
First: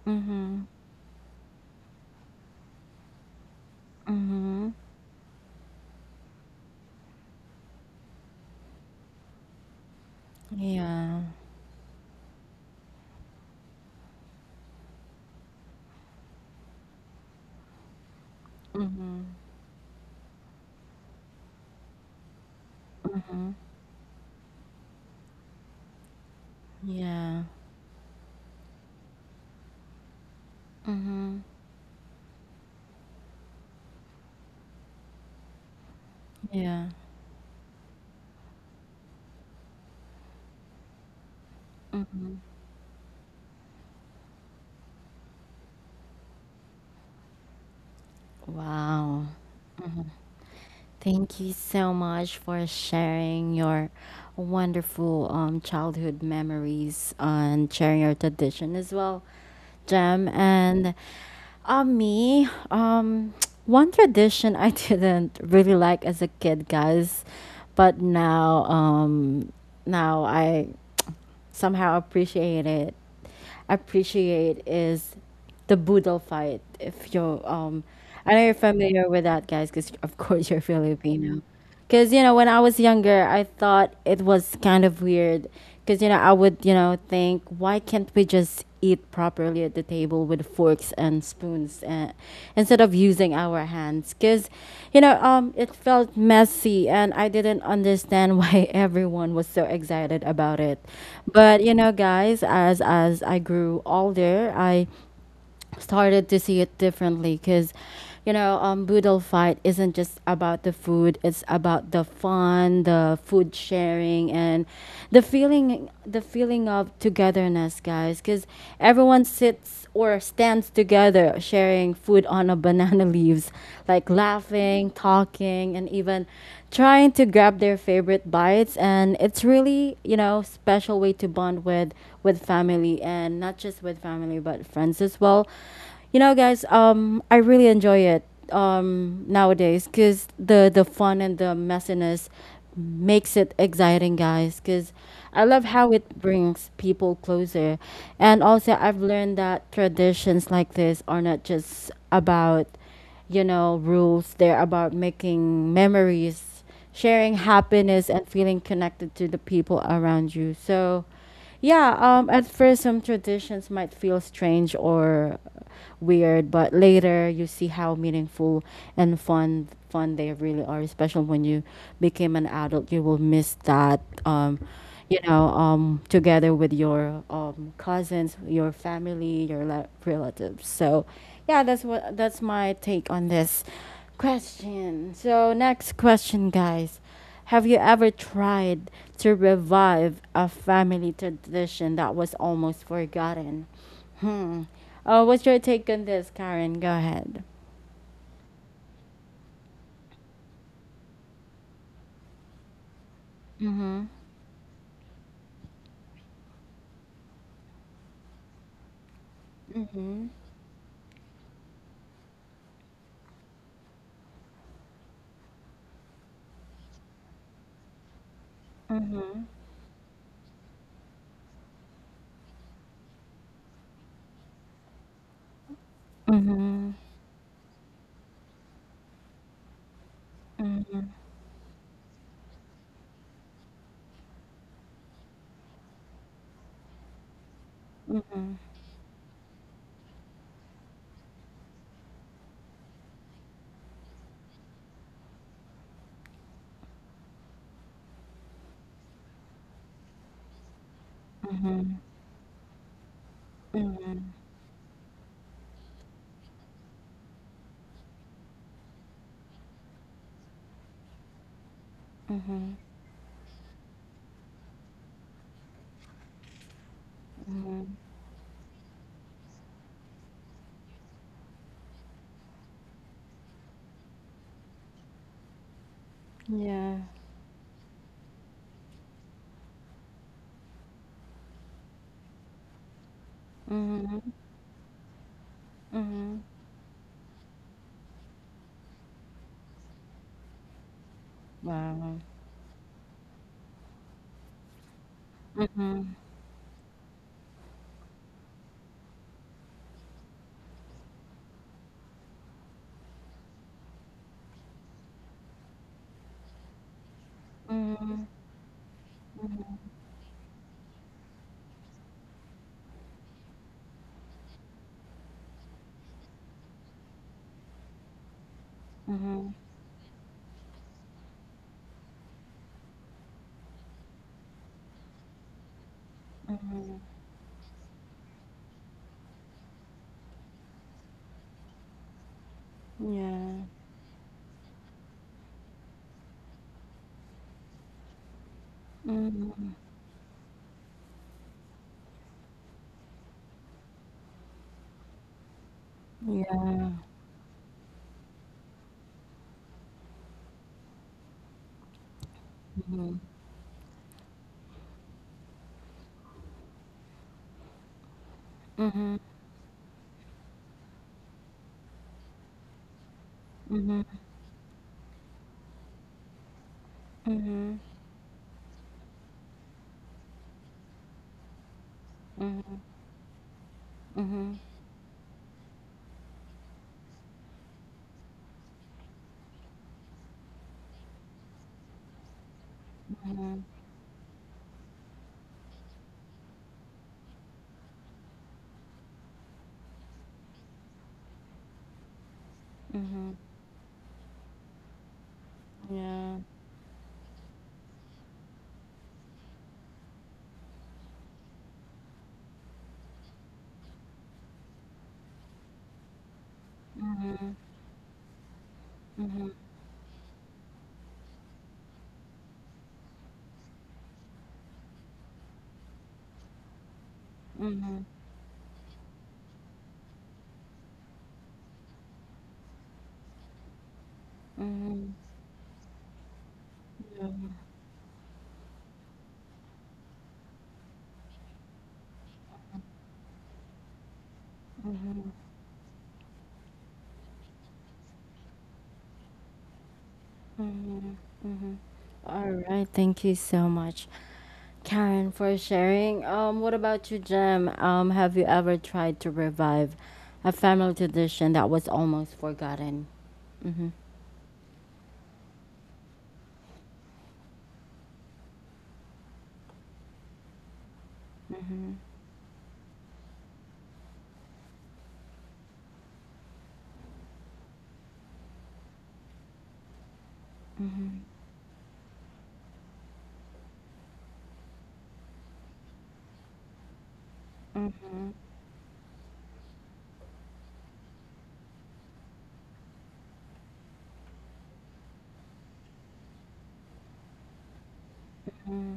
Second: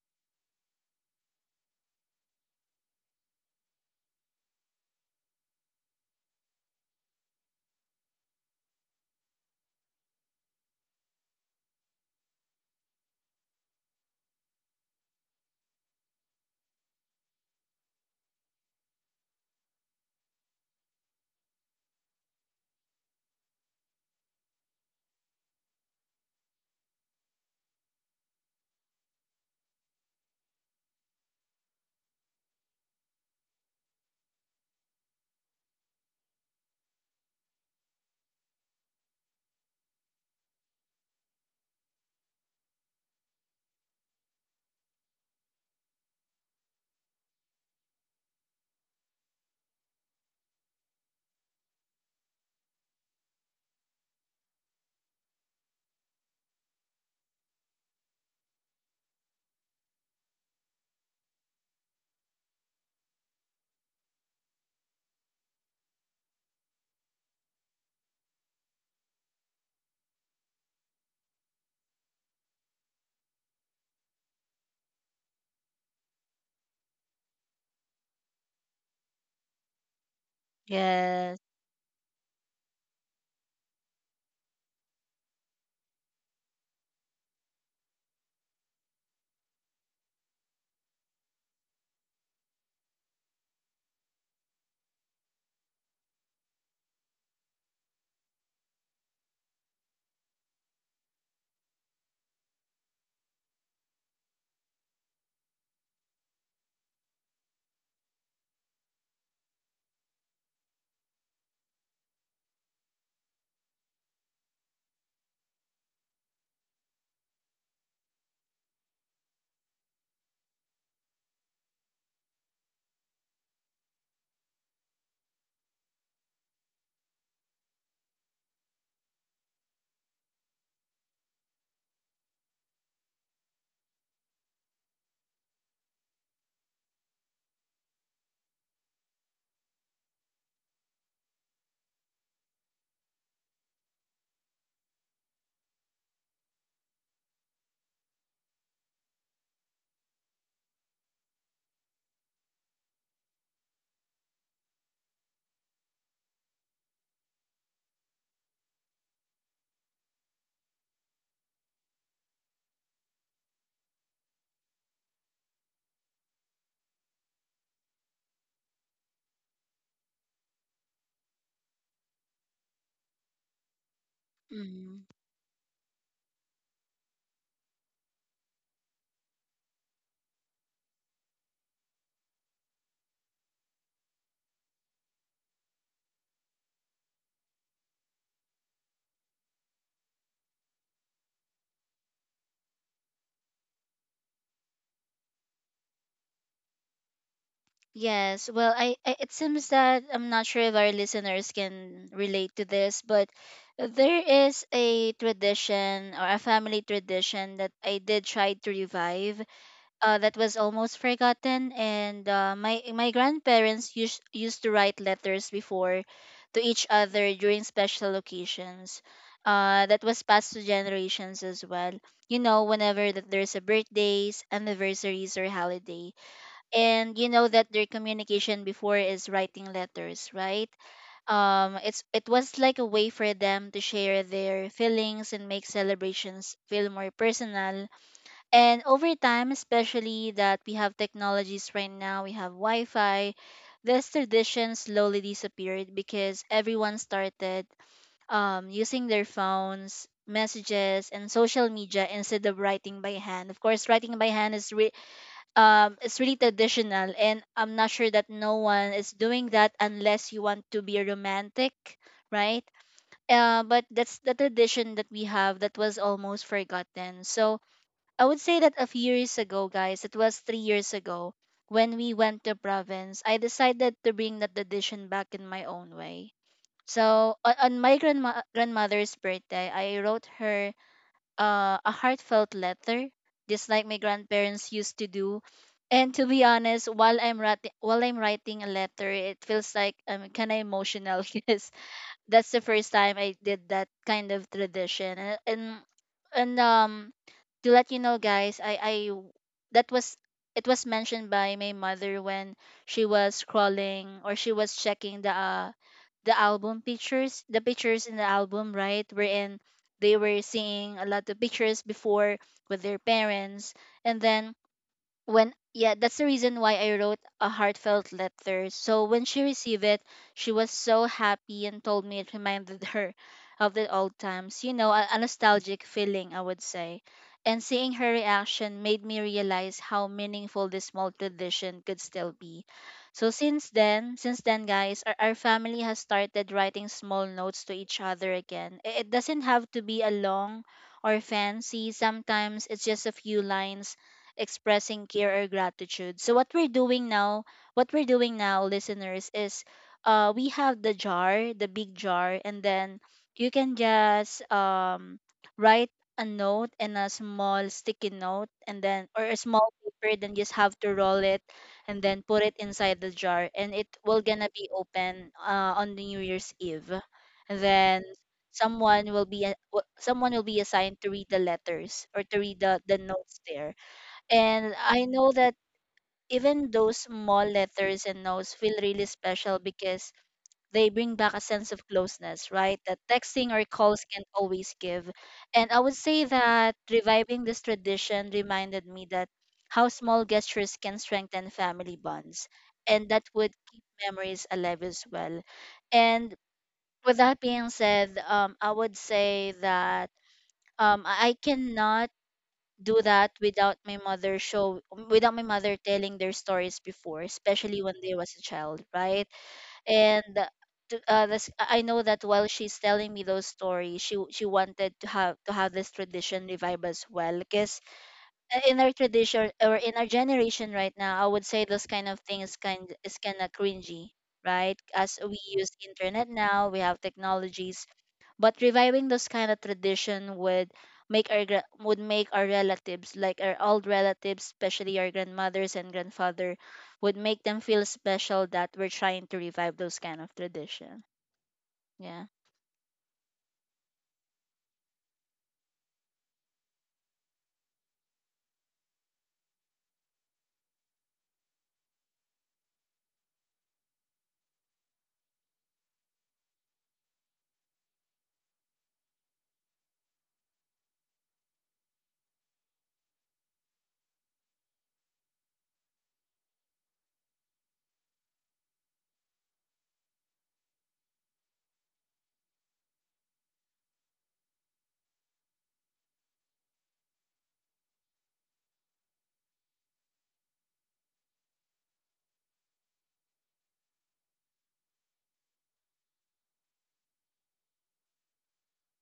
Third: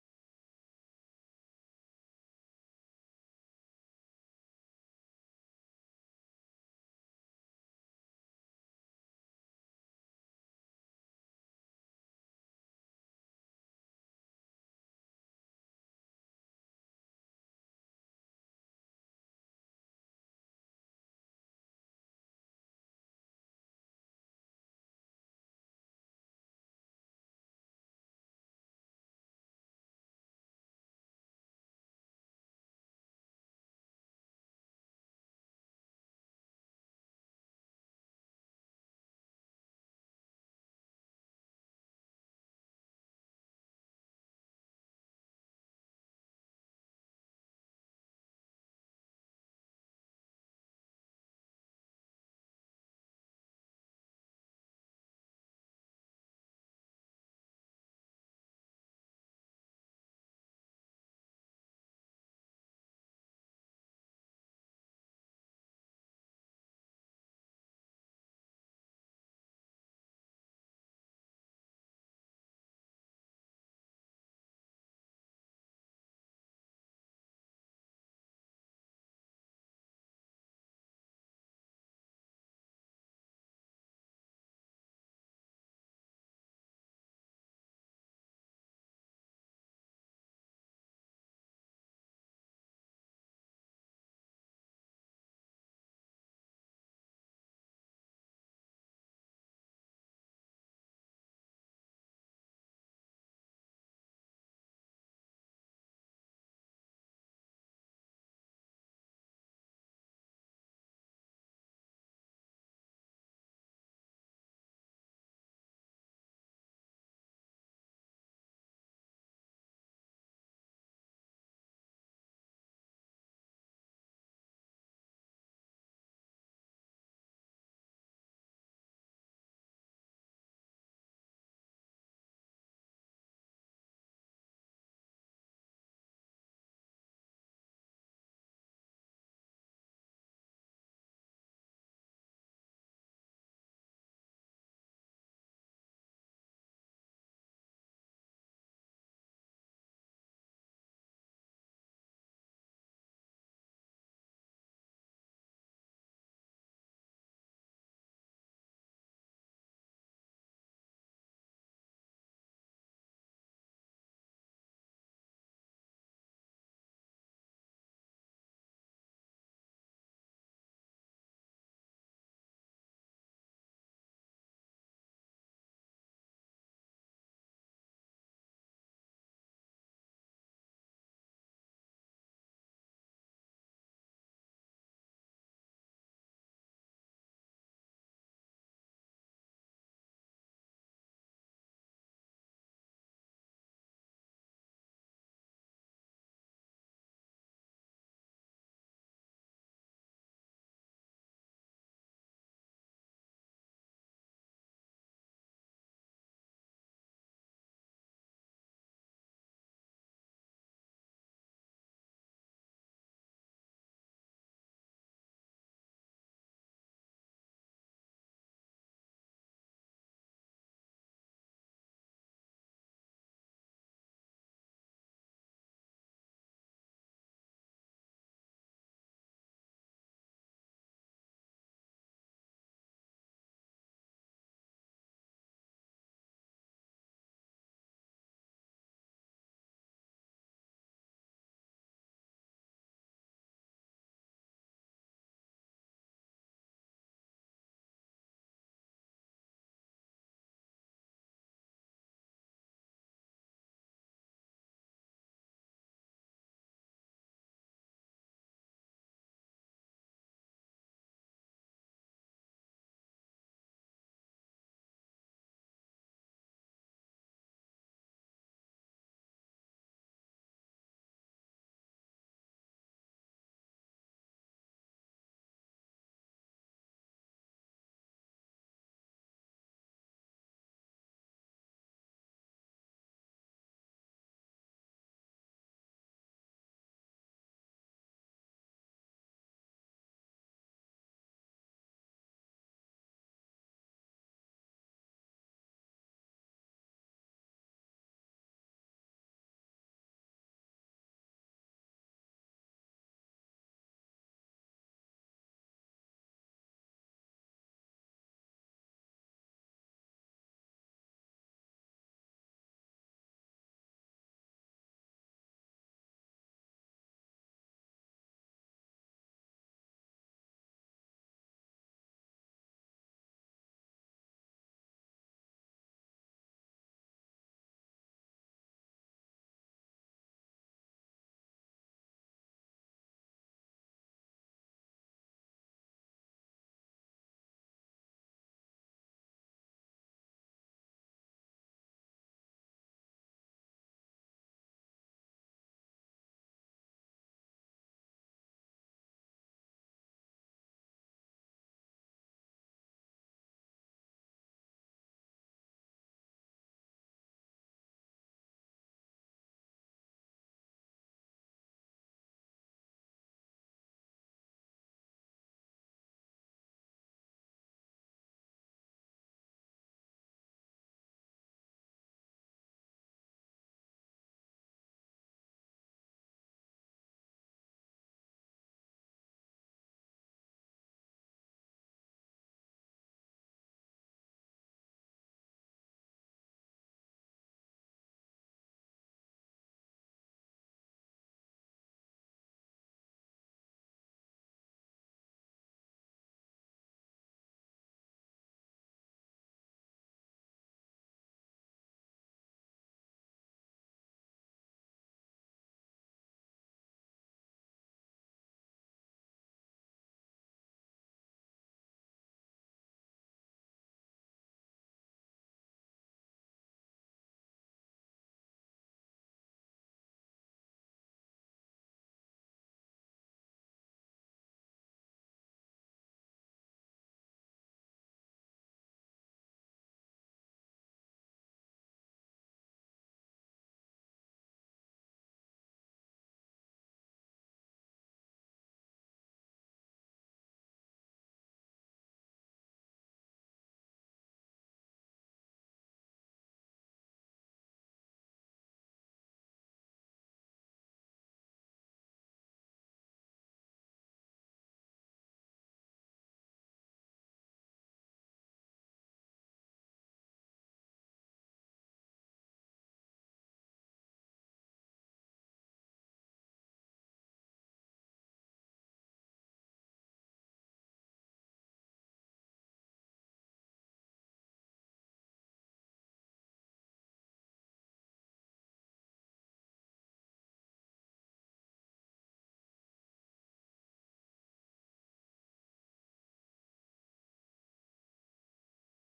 Mhm. Mhm. Yeah. Mhm. Mhm. Yeah. Mhm. Yeah. Mhm. Wow. Thank you so much for sharing your wonderful, childhood memories and sharing your tradition as well, Jem. And um, me, um, one tradition I didn't really like as a kid, guys, but now I somehow appreciate is the boodle fight. If you I know you're familiar with that, guys, because of course you're Yes. Filipino. Because, when I was younger, I thought it was kind of weird because, I would, think, why can't we just eat properly at the table with forks and spoons, instead of using our hands? Because, it felt messy and I didn't understand why everyone was so excited about it. But, you know, guys, as I grew older, I started to see it differently. Because, boodle fight isn't just about the food, it's about the fun, the food sharing, and the feeling of togetherness, guys. Because everyone sits or stands together, sharing food on a banana leaves, like laughing, talking, and even trying to grab their favorite bites. And it's really, you know, special way to bond with family, and not just with family but friends as well. You know, guys, I really enjoy it nowadays because the fun and the messiness makes it exciting, guys. Because I love how it brings people closer, and also I've learned that traditions like this are not just about, rules; they're about making memories, sharing happiness, and feeling connected to the people around you. So, yeah, at first, some traditions might feel strange or weird, but later you see how meaningful and fun they really are. Especially when you became an adult, you will miss that. Um, Mm. you know, together with your cousins, your family, your relatives. So, yeah, that's my take on this question. So, next question, guys. Have you ever tried to revive a family tradition that was almost forgotten? Hmm. What's your take on this, Karen? Go ahead. Yes, well, I it seems that I'm not sure if our listeners can relate to this, but Mm-hmm. there is a tradition or a family tradition that I did try to revive, Mm-hmm. that was almost forgotten. And my grandparents used to write letters before to each other during special occasions. Mm-hmm. That was passed to generations as well. You know, whenever that there's a birthdays, anniversaries, or holiday, Mm-hmm. and you know that their communication before is writing letters, right? Mm-hmm. It was like a way for them to share their feelings and make celebrations feel more personal. Mm-hmm. And over time, especially that we have technologies right now, we have Wi Fi, this tradition slowly disappeared because everyone started using their phones, messages, and social Mm-hmm. media instead of writing by hand. Of course, writing by Mm-hmm. hand is it's really traditional, and I'm not sure that no one is doing that unless you want to be romantic, right? Mm-hmm. But that's the tradition that we have that was almost forgotten. So Mm-hmm. I would say that a few years ago, guys, it was 3 years ago when we went to province, I decided to bring that tradition back in my own way. Yeah. So on my grandmother's birthday, I wrote her a heartfelt letter, just like my Mm-hmm. grandparents used to do. And to Mm-hmm. be honest, while I'm writing a letter, it feels like I'm kind of emotional because Wow. that's the first time I did that kind of tradition. And and, Mm-hmm. and um to let you know, guys, I that was it was mentioned by my mother when she was scrolling, or she was checking the album pictures, the pictures in the Mm-hmm. album, right? Wherein Mm-hmm. they were seeing a lot of pictures before with their parents, and then when, yeah, that's the reason why I wrote a heartfelt letter. So when she Mm-hmm. received it, she was so happy and told me it reminded her of the old times, a nostalgic feeling, I would Mm-hmm. say. And seeing her reaction made me realize how meaningful this small tradition could still be. So Yeah. since then, guys, our family has started writing small notes to each other again. It doesn't have Mm, to be a long or fancy, sometimes it's just a few lines expressing care or gratitude. So yeah, what we're doing now, listeners, is we have the jar, the big jar, and then mhm, you can just write a note in a small sticky note, and then, mhm, or a small paper, then just have to roll it and then put it inside the jar, and it mhm, mhm, will gonna be open on the new year's eve. And mhm, then someone will someone will be assigned to read the letters or to read the notes there. mhm, And I know that even those small letters and notes feel really special because they bring back a sense of closeness, right? That texting or mhm, calls can not always give. And I would say that reviving this tradition reminded me that how small gestures can strengthen family bonds, and that mhm, would keep memories alive as well. And yeah, with that being said, I would say that I cannot do that without my mother telling their stories before, mhm, especially when they was a child, right? mhm, And to, this, I know that while she's telling me those stories, she wanted to have this tradition revive as well, because mhm, in our tradition or in our generation right now, I would say those kind of things kind of cringy, right? mhm, As we use internet now, we have yeah, technologies, but reviving those kind of tradition would would make our relatives, like our old relatives, especially our mhm, grandmothers and grandfather, would make them feel special that we're trying to revive those kind of tradition. mhm, mhm. Yeah. All right, thank you so much, Karen, for sharing. What about you, Jim? Have you ever tried to revive a family tradition that was almost forgotten? Mm-hmm. Mm-hmm. Mm-hmm. Mm-hmm. Mm-hmm.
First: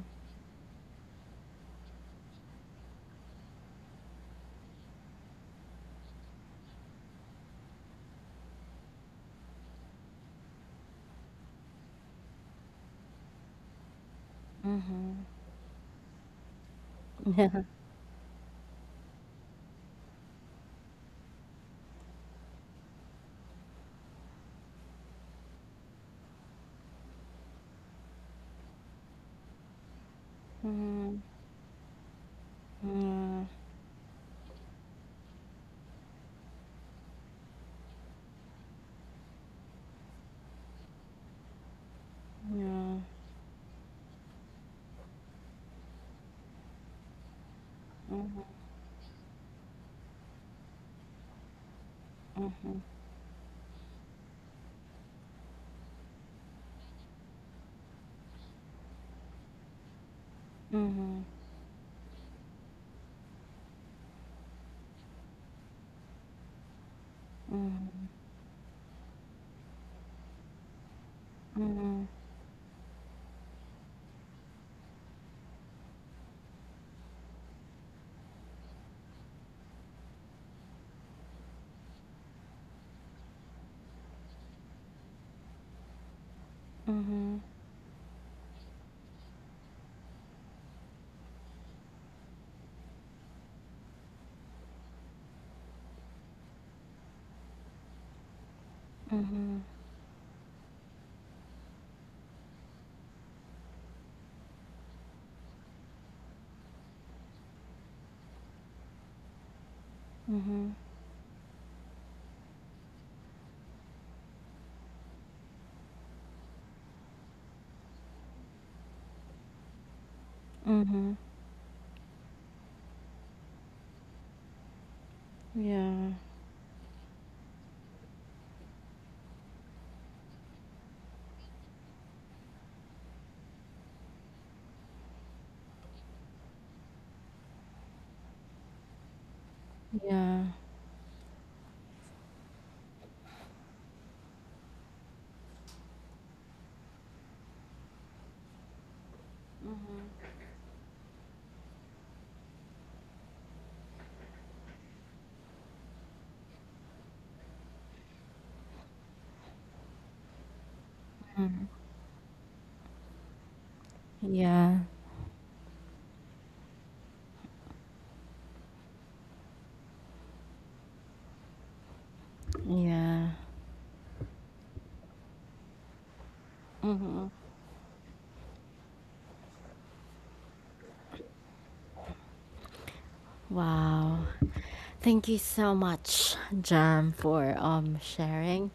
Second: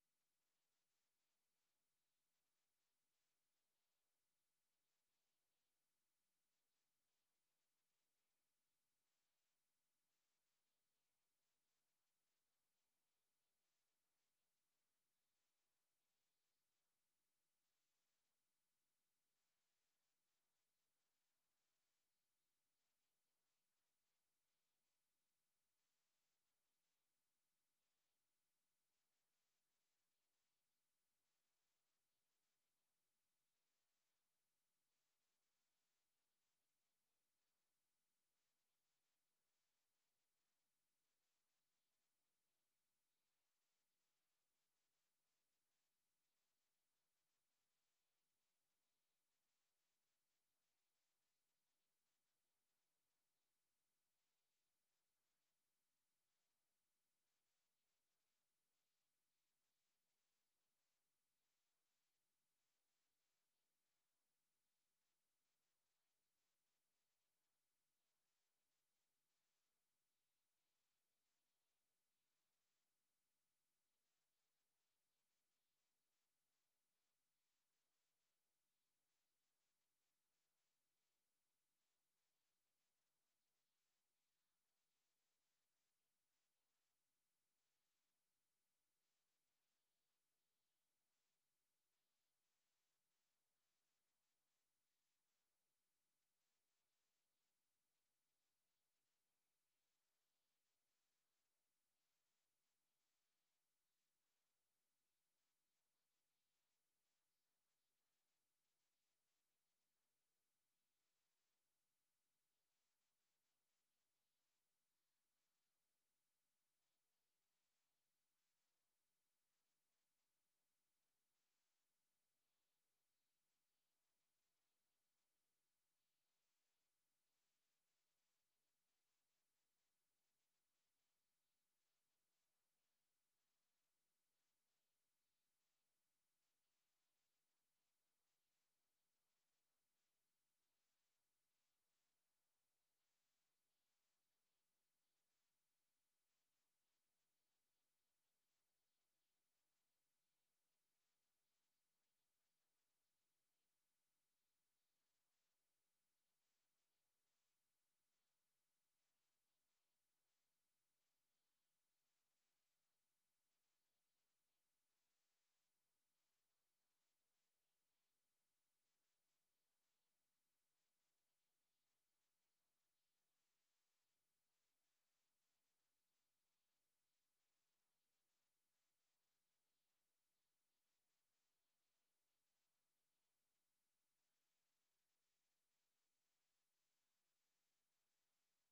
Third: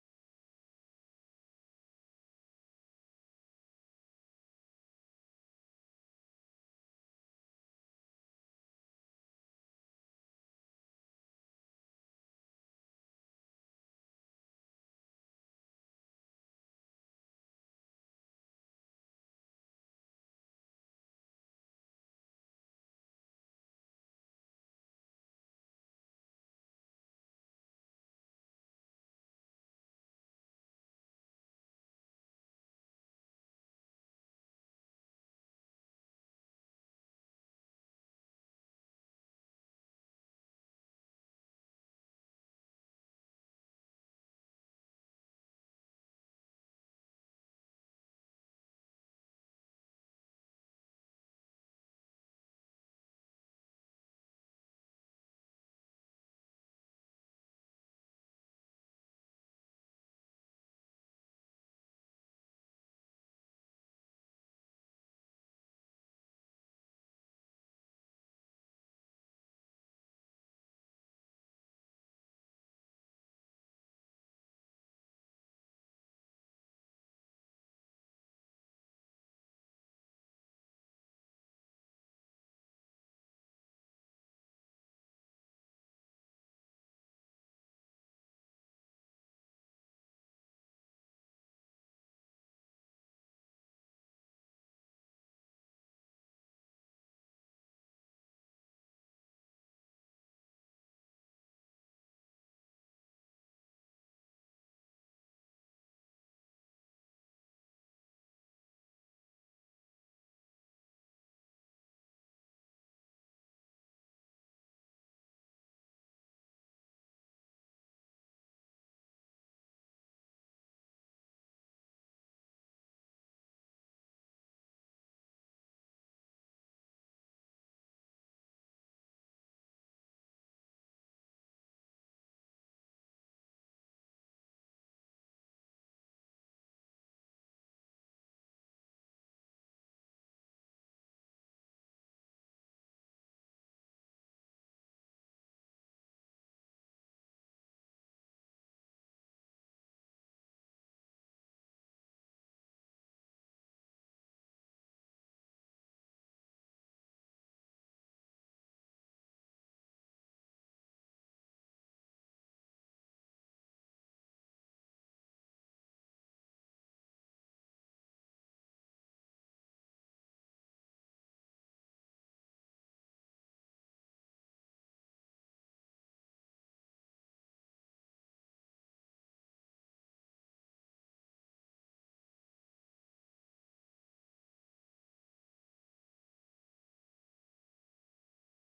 Mm-hmm. Yeah. Mhm. Yeah. Yeah. Mhm. Mhm. Mhm. Mhm. Mhm. Mhm. Mhm. Mhm. Mhm. Yeah. Yeah. Mm. Yeah. Yeah. Mhm. Wow. Thank you so much, Jam, for sharing.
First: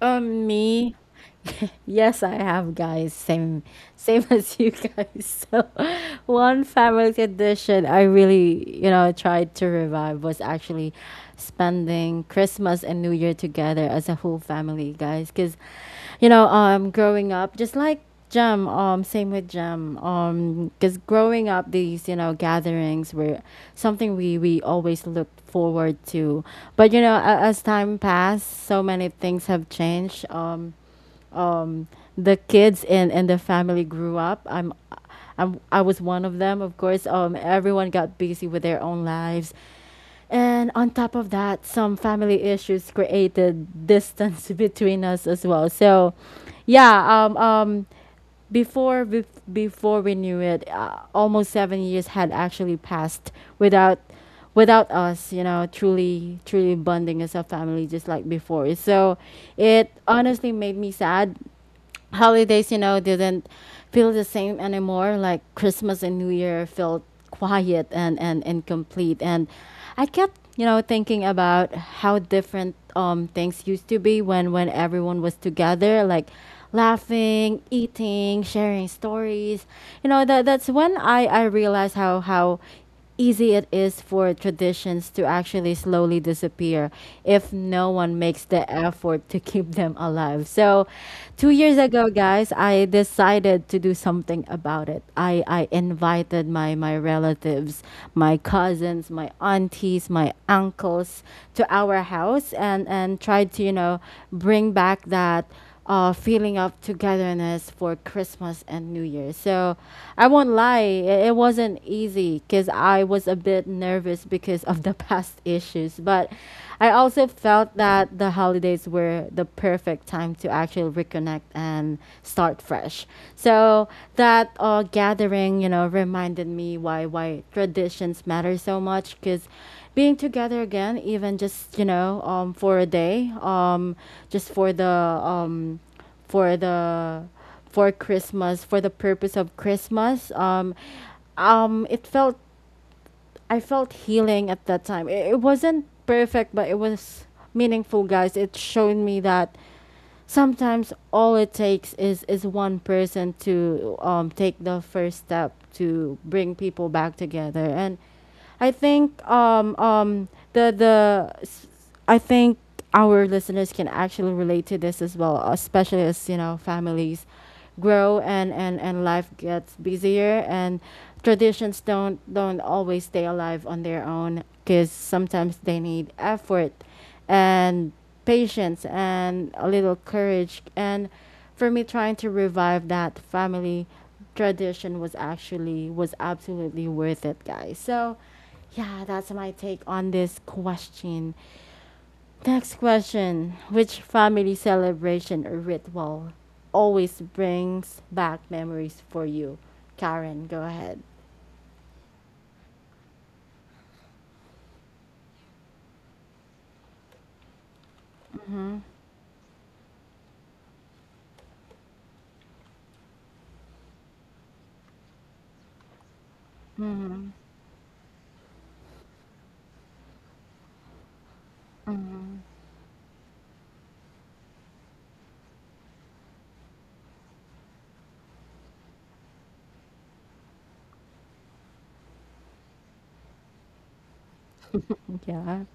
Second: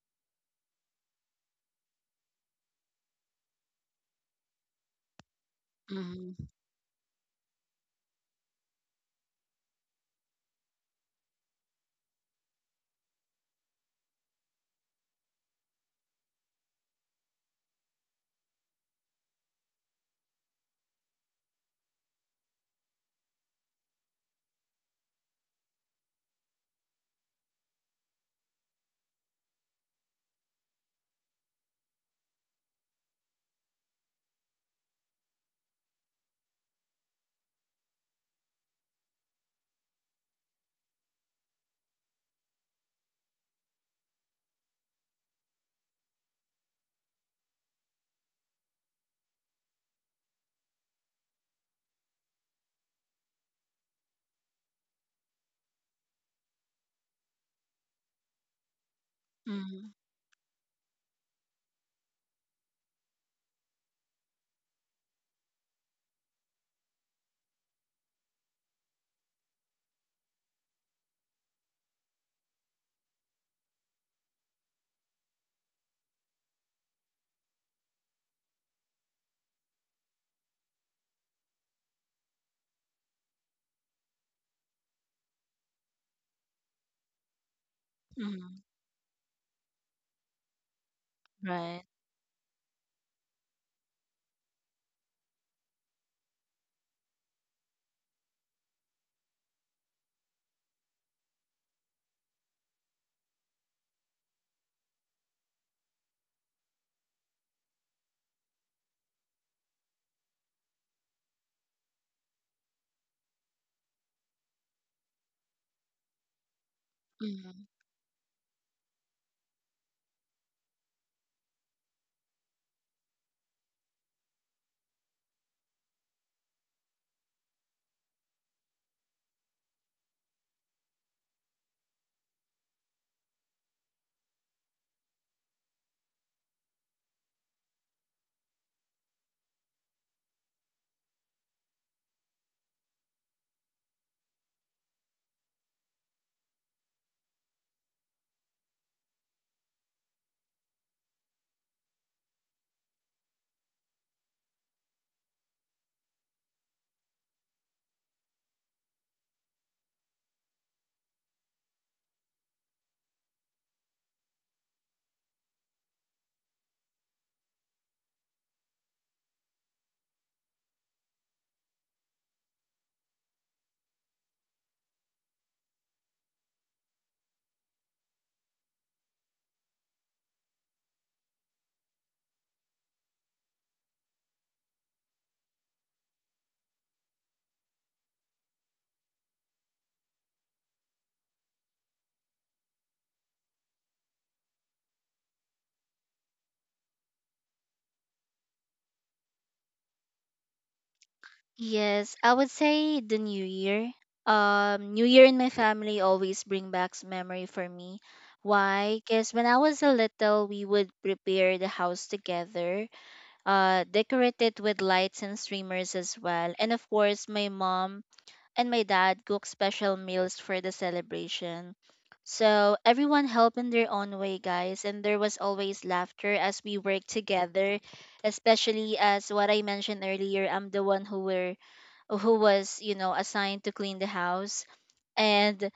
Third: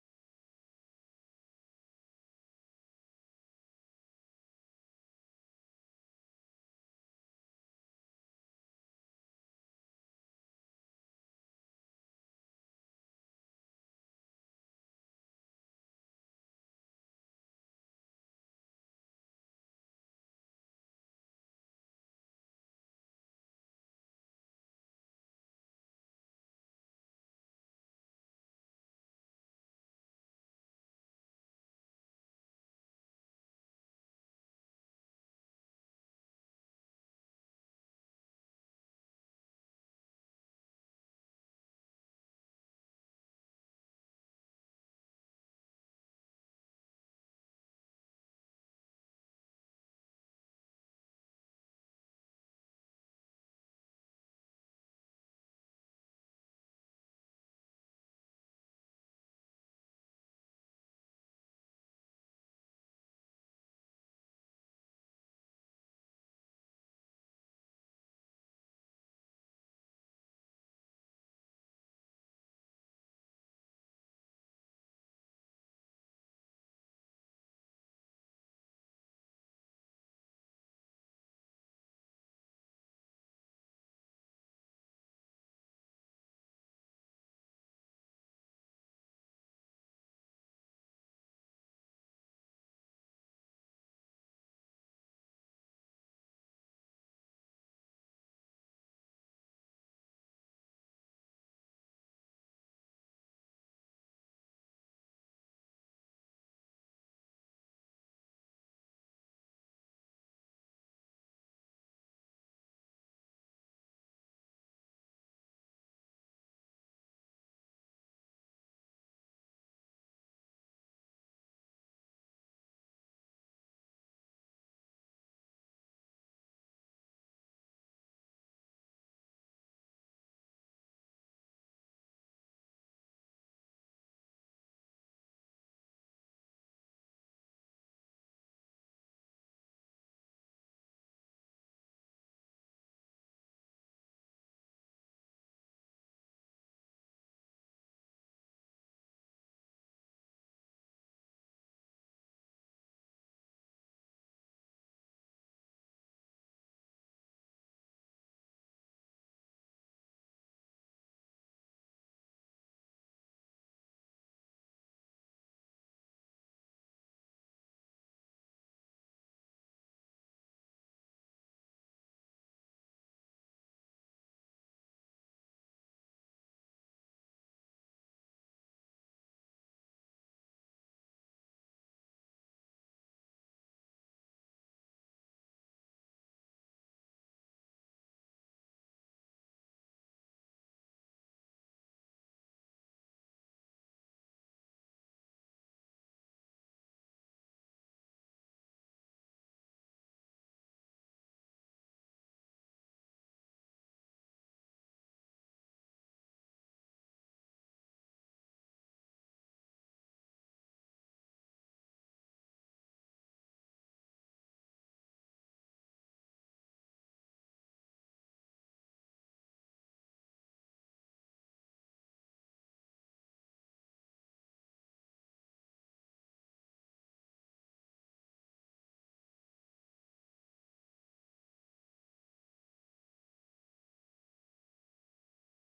Um, me, Yes, I have, guys. Same, same as you guys. So, Mm-hmm. one family tradition I really, you know, tried to revive was actually spending Christmas and New Year together as a whole family, guys. Because, you know, growing up, just like Jem, same with Jem, because growing up, these, you know, gatherings were something we always looked forward to. But, you know, as time passed, so many things have changed. Um, the kids and the family grew up. I was one of them, of course. Everyone got busy with their own lives. And on top of that, some family issues created distance between us as well. So, yeah, before bef- before we knew it, almost 7 years had actually passed without us, you know, truly bonding as a family just like before. So it Mm-hmm. honestly made me sad. Holidays, you know, didn't feel the same anymore. Like Christmas and New Year felt quiet and incomplete. And I kept, you know, thinking about how different things used to be when everyone was together, like laughing, eating, sharing stories. You know, that that's when I realized how easy it is for traditions to actually slowly disappear if no one makes Mm-hmm. the effort to keep them alive. So, 2 years Right. ago, guys, I decided to do something about it. I invited my relatives, my cousins, my aunties, my uncles to our house and tried to, you know, bring back that feeling of togetherness for Christmas and New Year. So I won't lie, it wasn't easy because I was a bit nervous because of the past issues. But I also Mm-hmm. felt that the holidays were the perfect time to actually reconnect and start fresh. So that gathering, you know, reminded me why traditions matter so much. Because being together again, even just, you know, for a day, just for the for the for Christmas, for the purpose of Christmas, it felt I felt healing at that time. It wasn't perfect, but it was meaningful, guys. It showed me that sometimes all it takes is one person to take the first step to bring people back together. And I think the s- I think our listeners can actually relate to this as well, especially as, you know, families grow and life gets busier, and traditions don't always stay alive on their own because sometimes they need effort and patience and a little courage. And for me, trying to revive that family tradition was actually was absolutely worth it, guys. So, yeah, that's my take on this question. Next question: which family celebration or ritual always brings back memories for you? Karen, go ahead. Yes, I would say the new year. New year in my family always bring back memory for me. Why? Because when I was a little, we would prepare the house together. Decorate it with lights and streamers as well. And of course, my mom and my dad cook special meals for the celebration. So everyone helped in their own way, guys, and there was always laughter as we worked together, especially as what I mentioned earlier, I'm the one who was, you know, assigned to clean the house. Yeah. And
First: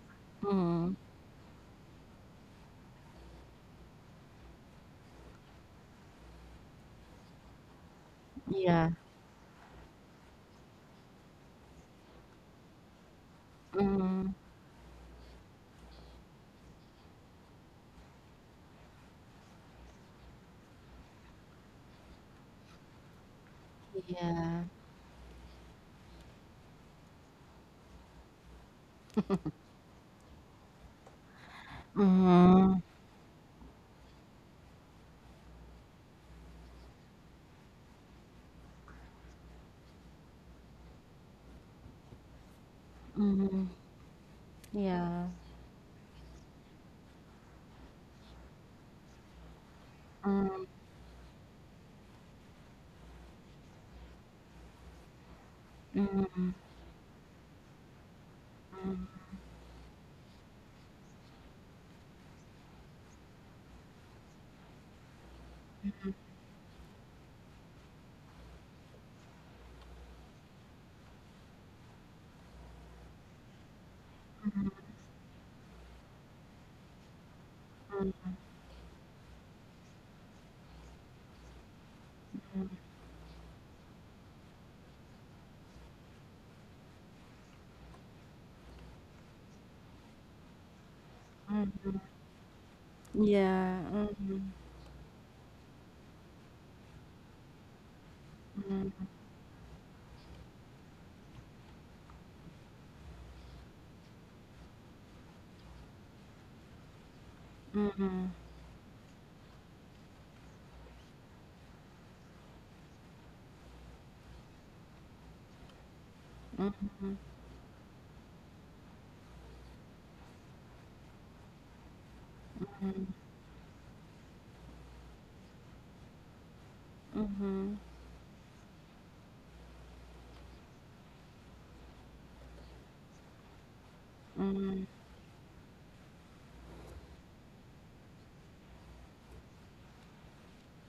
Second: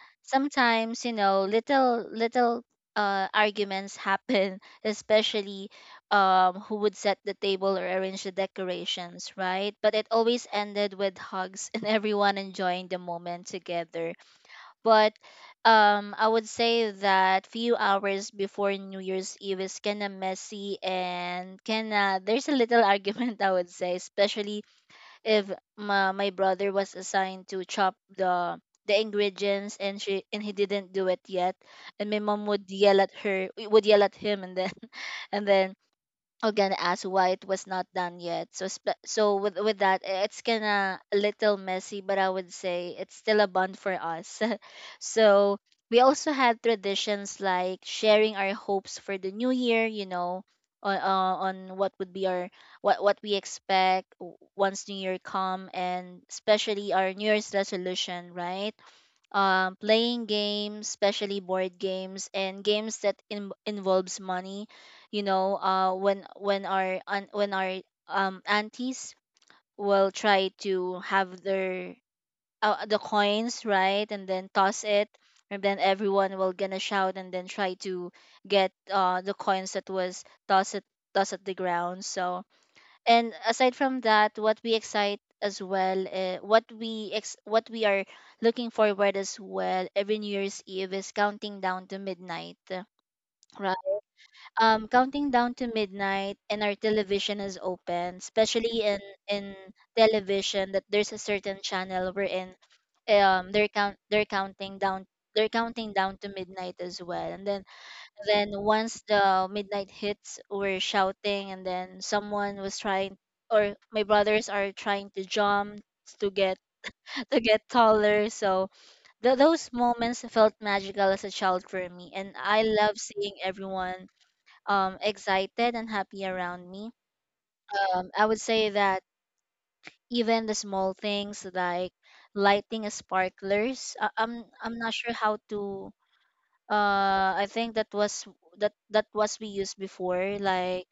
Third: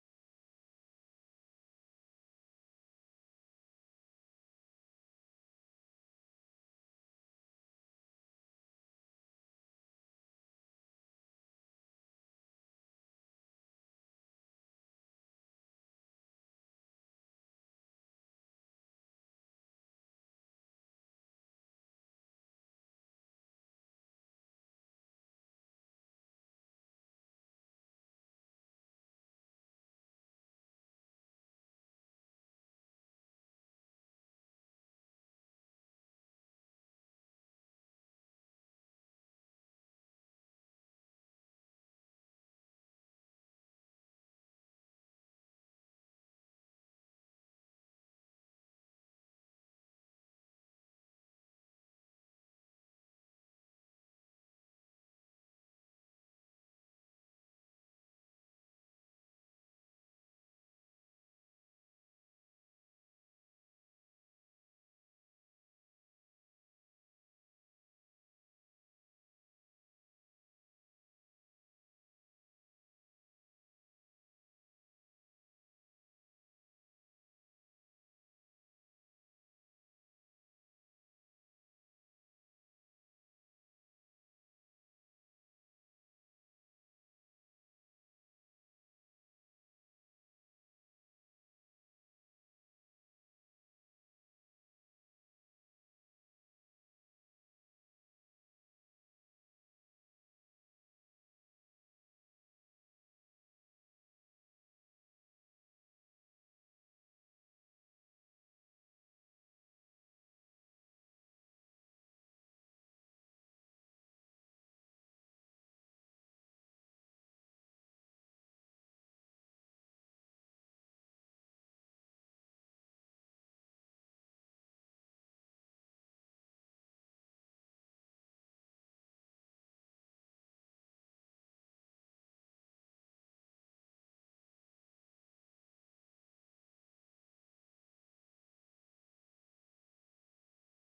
Mm, sometimes, you know, little arguments happen, especially who would set the table or arrange the yeah. decorations, right? But it always ended with hugs and everyone enjoying the moment together. Mm, But I would say that few hours before New Year's Eve is kind of messy, and kind of there's a little argument, I would say, yeah. especially if my brother was assigned to chop the ingredients, and she and he didn't do it yet, and my mom would Mm, yell at him, and then and then again ask why it was not done yet. So so with that, eh, it's kind of a little messy, but I would say it's still a Hmm. bond for us. Yeah. So we also had traditions like sharing our hopes for the new year, you know, Mm, on what would be our what we expect once new year come, and Mhm. especially our new year's resolution, right? Um, playing games, especially board games and games that involves money, you know, when our aunties will try to have their the coins, right, and then toss it, and then everyone will gonna shout, and then try to get the coins that was tossed at the ground. So and aside from that, what we excite as well, what we are looking forward as well, every new year's eve is counting down to midnight. Yeah. Mhm. Counting down to midnight, and our television is open, especially in television, that there's a certain channel we're in. Um, they're count they're counting down they're counting down to midnight as well. And then Mhm. Once the midnight hits, we're shouting, and then someone was trying or my brothers are trying to jump to get Mhm. to get taller. So those moments felt magical as a child for me, and I love seeing everyone excited and happy around me. Mhm. I would say that even the small things like lighting a sparklers, I'm Mhm. not sure how to. I think that that was we used before. Like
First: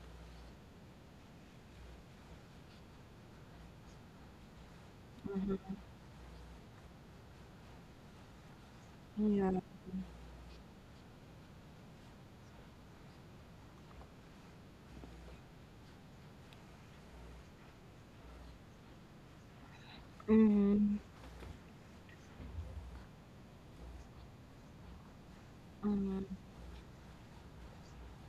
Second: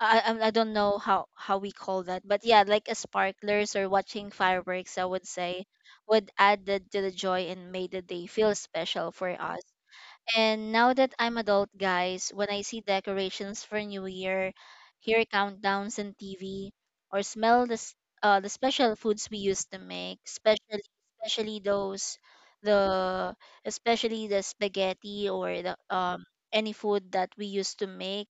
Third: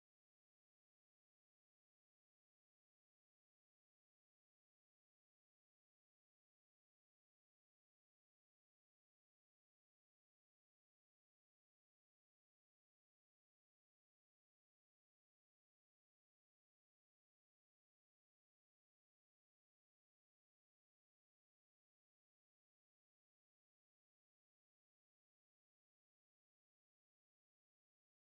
I don't know how we call that, but yeah, like a sparklers or watching fireworks, I would say would add to the joy and made the day feel special for Yeah. us. And now that I'm adult, guys, when I see decorations for New Year, hear countdowns on TV, or smell the special foods we used to make, especially Mhm. especially those the especially the spaghetti or the Mhm. any food that we used to make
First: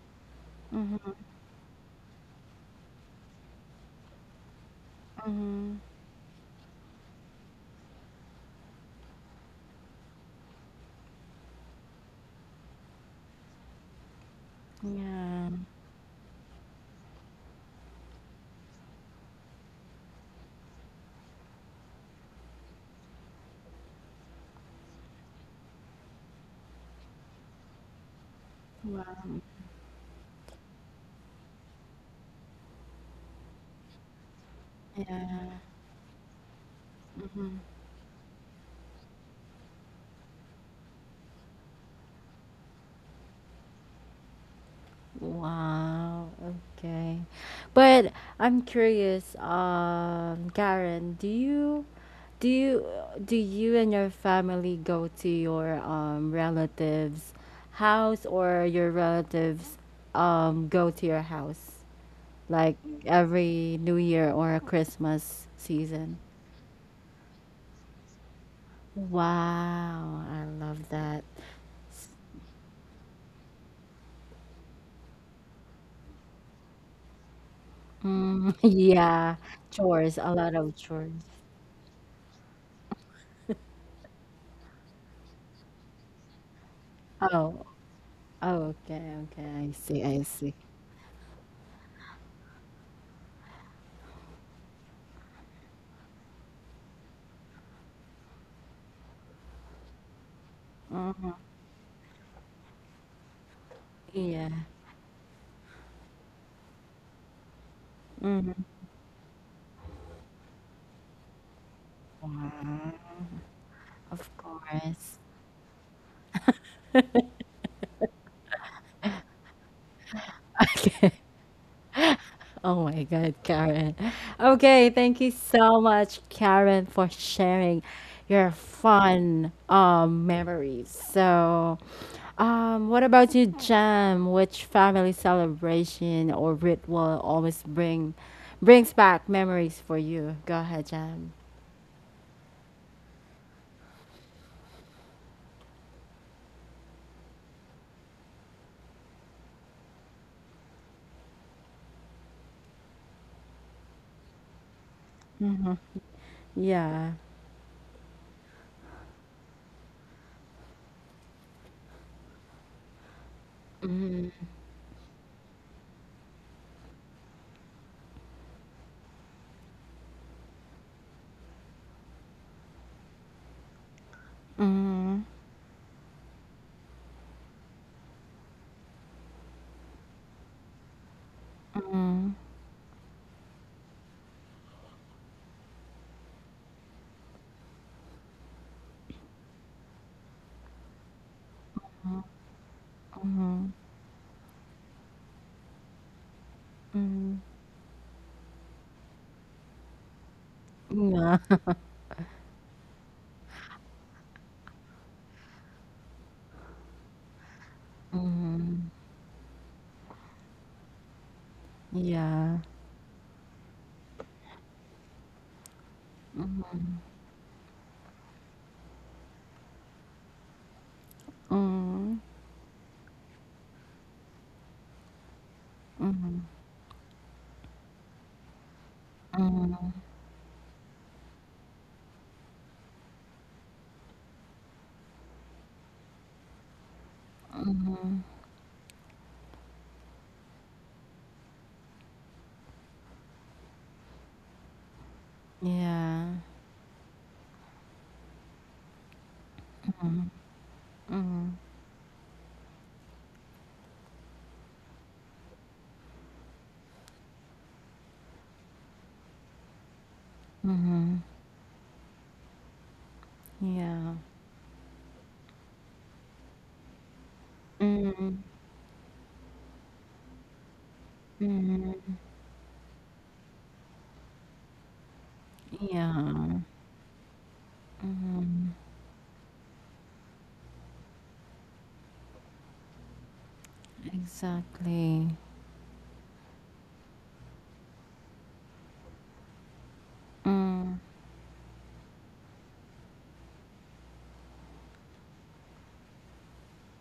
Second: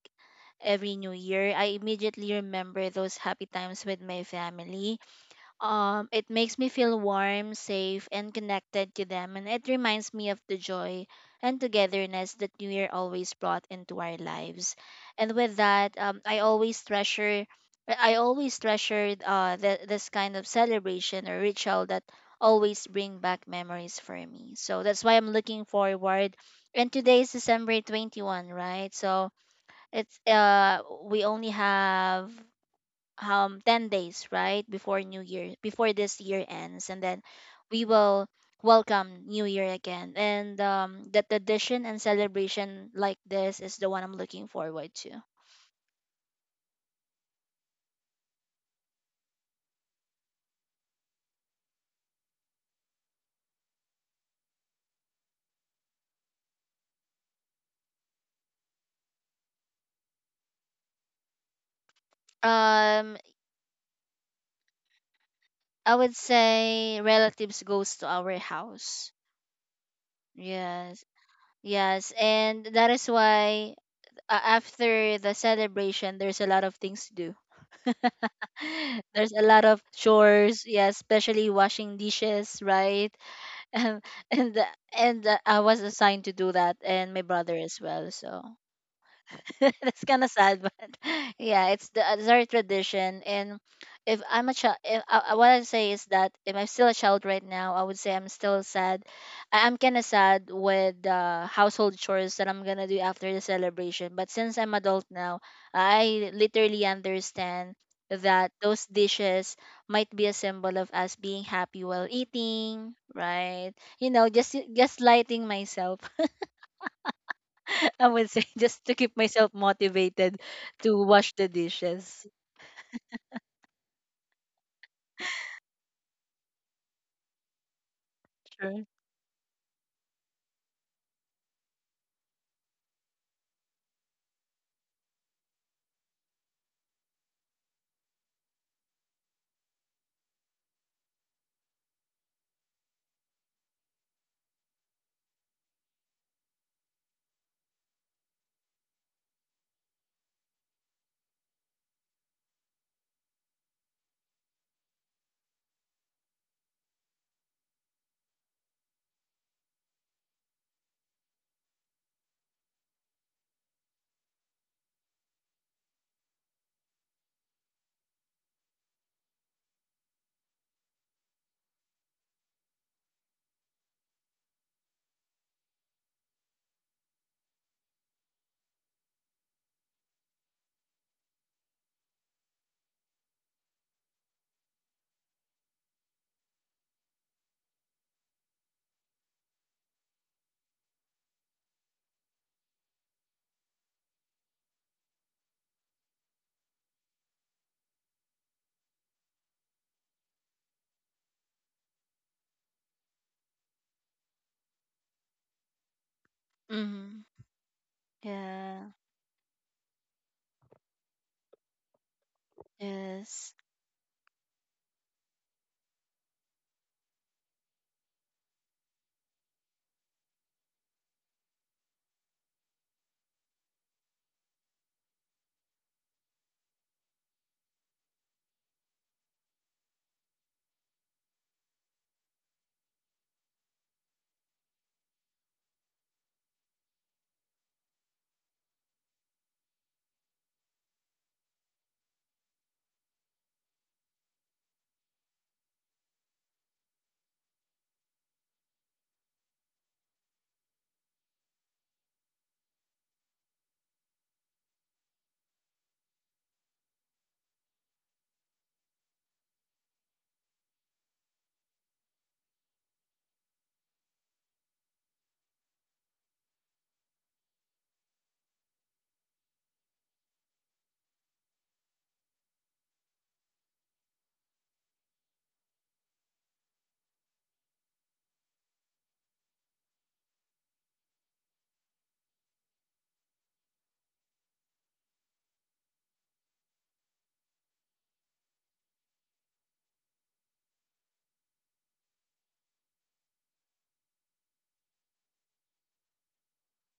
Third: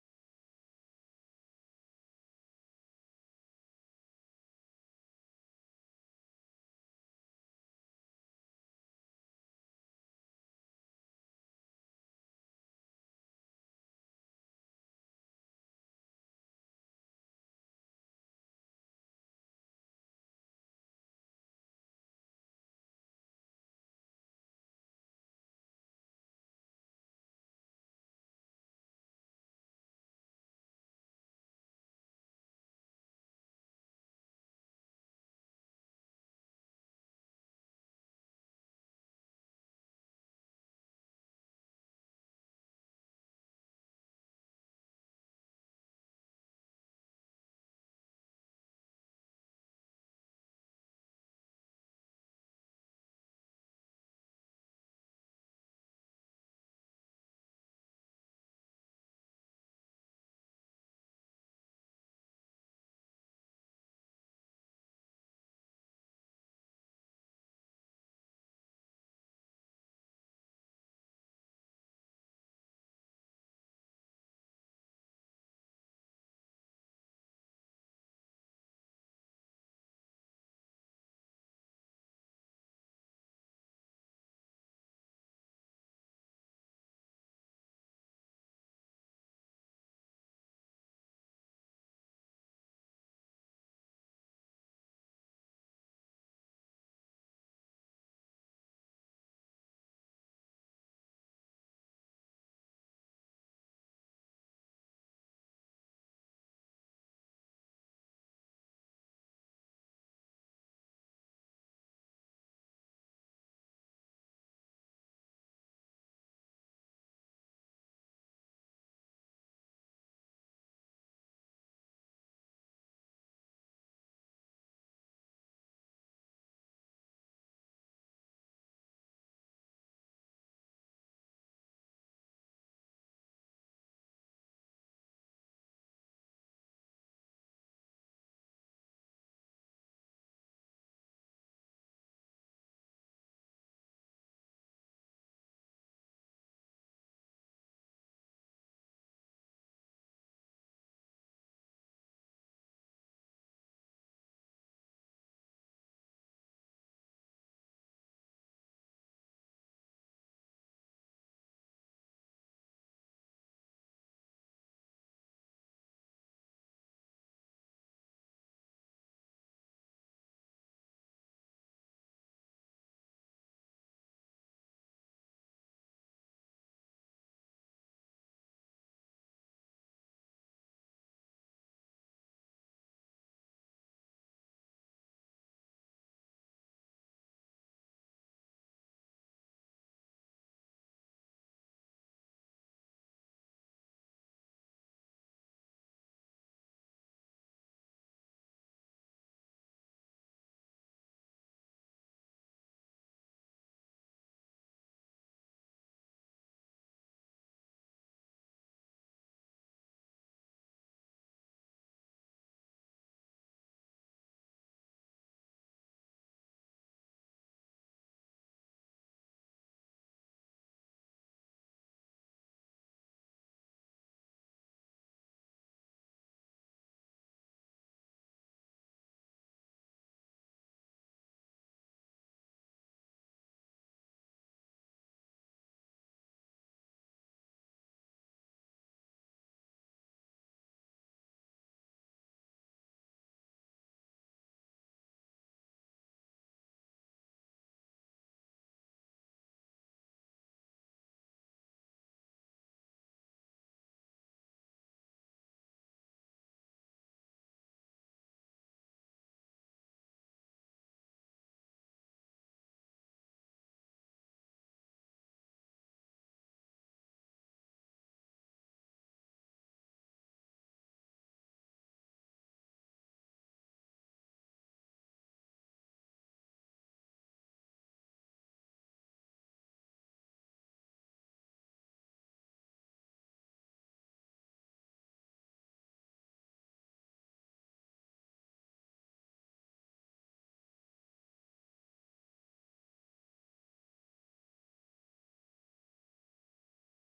every New Mhm. Year, I immediately remember those happy times with my family. Mhm. Um, it makes me feel warm, safe, and connected to them, and it reminds me of the joy and togetherness that New Year always brought into our lives. And Yeah. with that, I always treasured this kind of celebration or ritual that always bring back memories for me. So that's why I'm looking forward. And today is December 21, right? So Wow. it's we only have 10 days right before new year, Yeah. before this year ends, and then Mhm. we will welcome new year again. And um, the tradition and celebration like this is the one I'm looking forward to. Wow, okay. But I'm curious, Karen, do you do you and your family go to your relatives' house, or your relatives go to your house, like Um, every New Year or Christmas I would season? say relatives goes to our house. Wow, I love Yes. that. Yes, and that is why after the celebration there's a lot of things to do. Mm, There's yeah, a lot of chores, a lot chores, of yeah, chores. especially washing dishes, right? And and and I was assigned to do that, and my brother Oh, as well. So oh, okay, okay. I see, that's I kind of see. sad, but yeah, it's the it's our tradition. And if I'm a child, if, what I say is that if I'm still a child right now, I would say I'm still sad. I'm kind of sad with Mm, the household chores that I'm gonna do after the celebration. But yeah. since I'm adult now, I literally understand that Mhm. those dishes might be a symbol of us being happy while Wow. eating, right? You Of know, just course. lighting myself, I would say just to keep myself motivated to Okay. wash the dishes. Oh my God, Karen. Okay, thank you so much, Karen, for sharing your Sure. fun memories. So, what about you, Jam? Which family celebration or ritual always bring brings back memories for you? Go ahead, Jam. Yeah. Mm-hmm. Mm-hmm. Yeah. Mm-hmm. Mhm. Yeah. Yeah. Yes. Mm. Yeah. Mhm. Yeah. Mm. Mhm. Yeah. Mhm. Exactly. Mm.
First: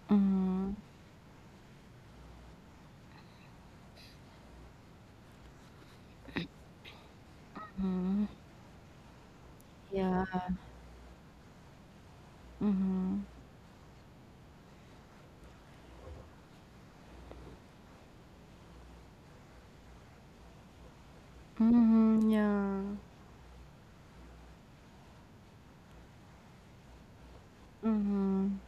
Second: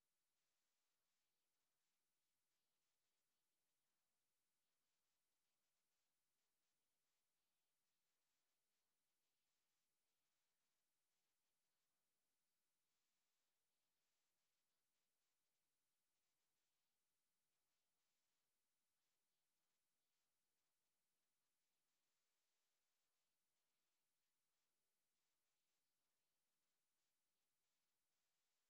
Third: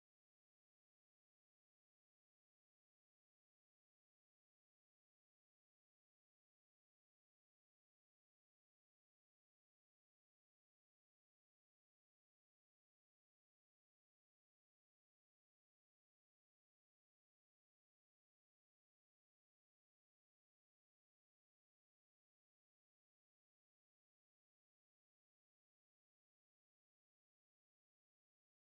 Mhm. Yeah. Mhm. Mhm. Yeah. Mhm.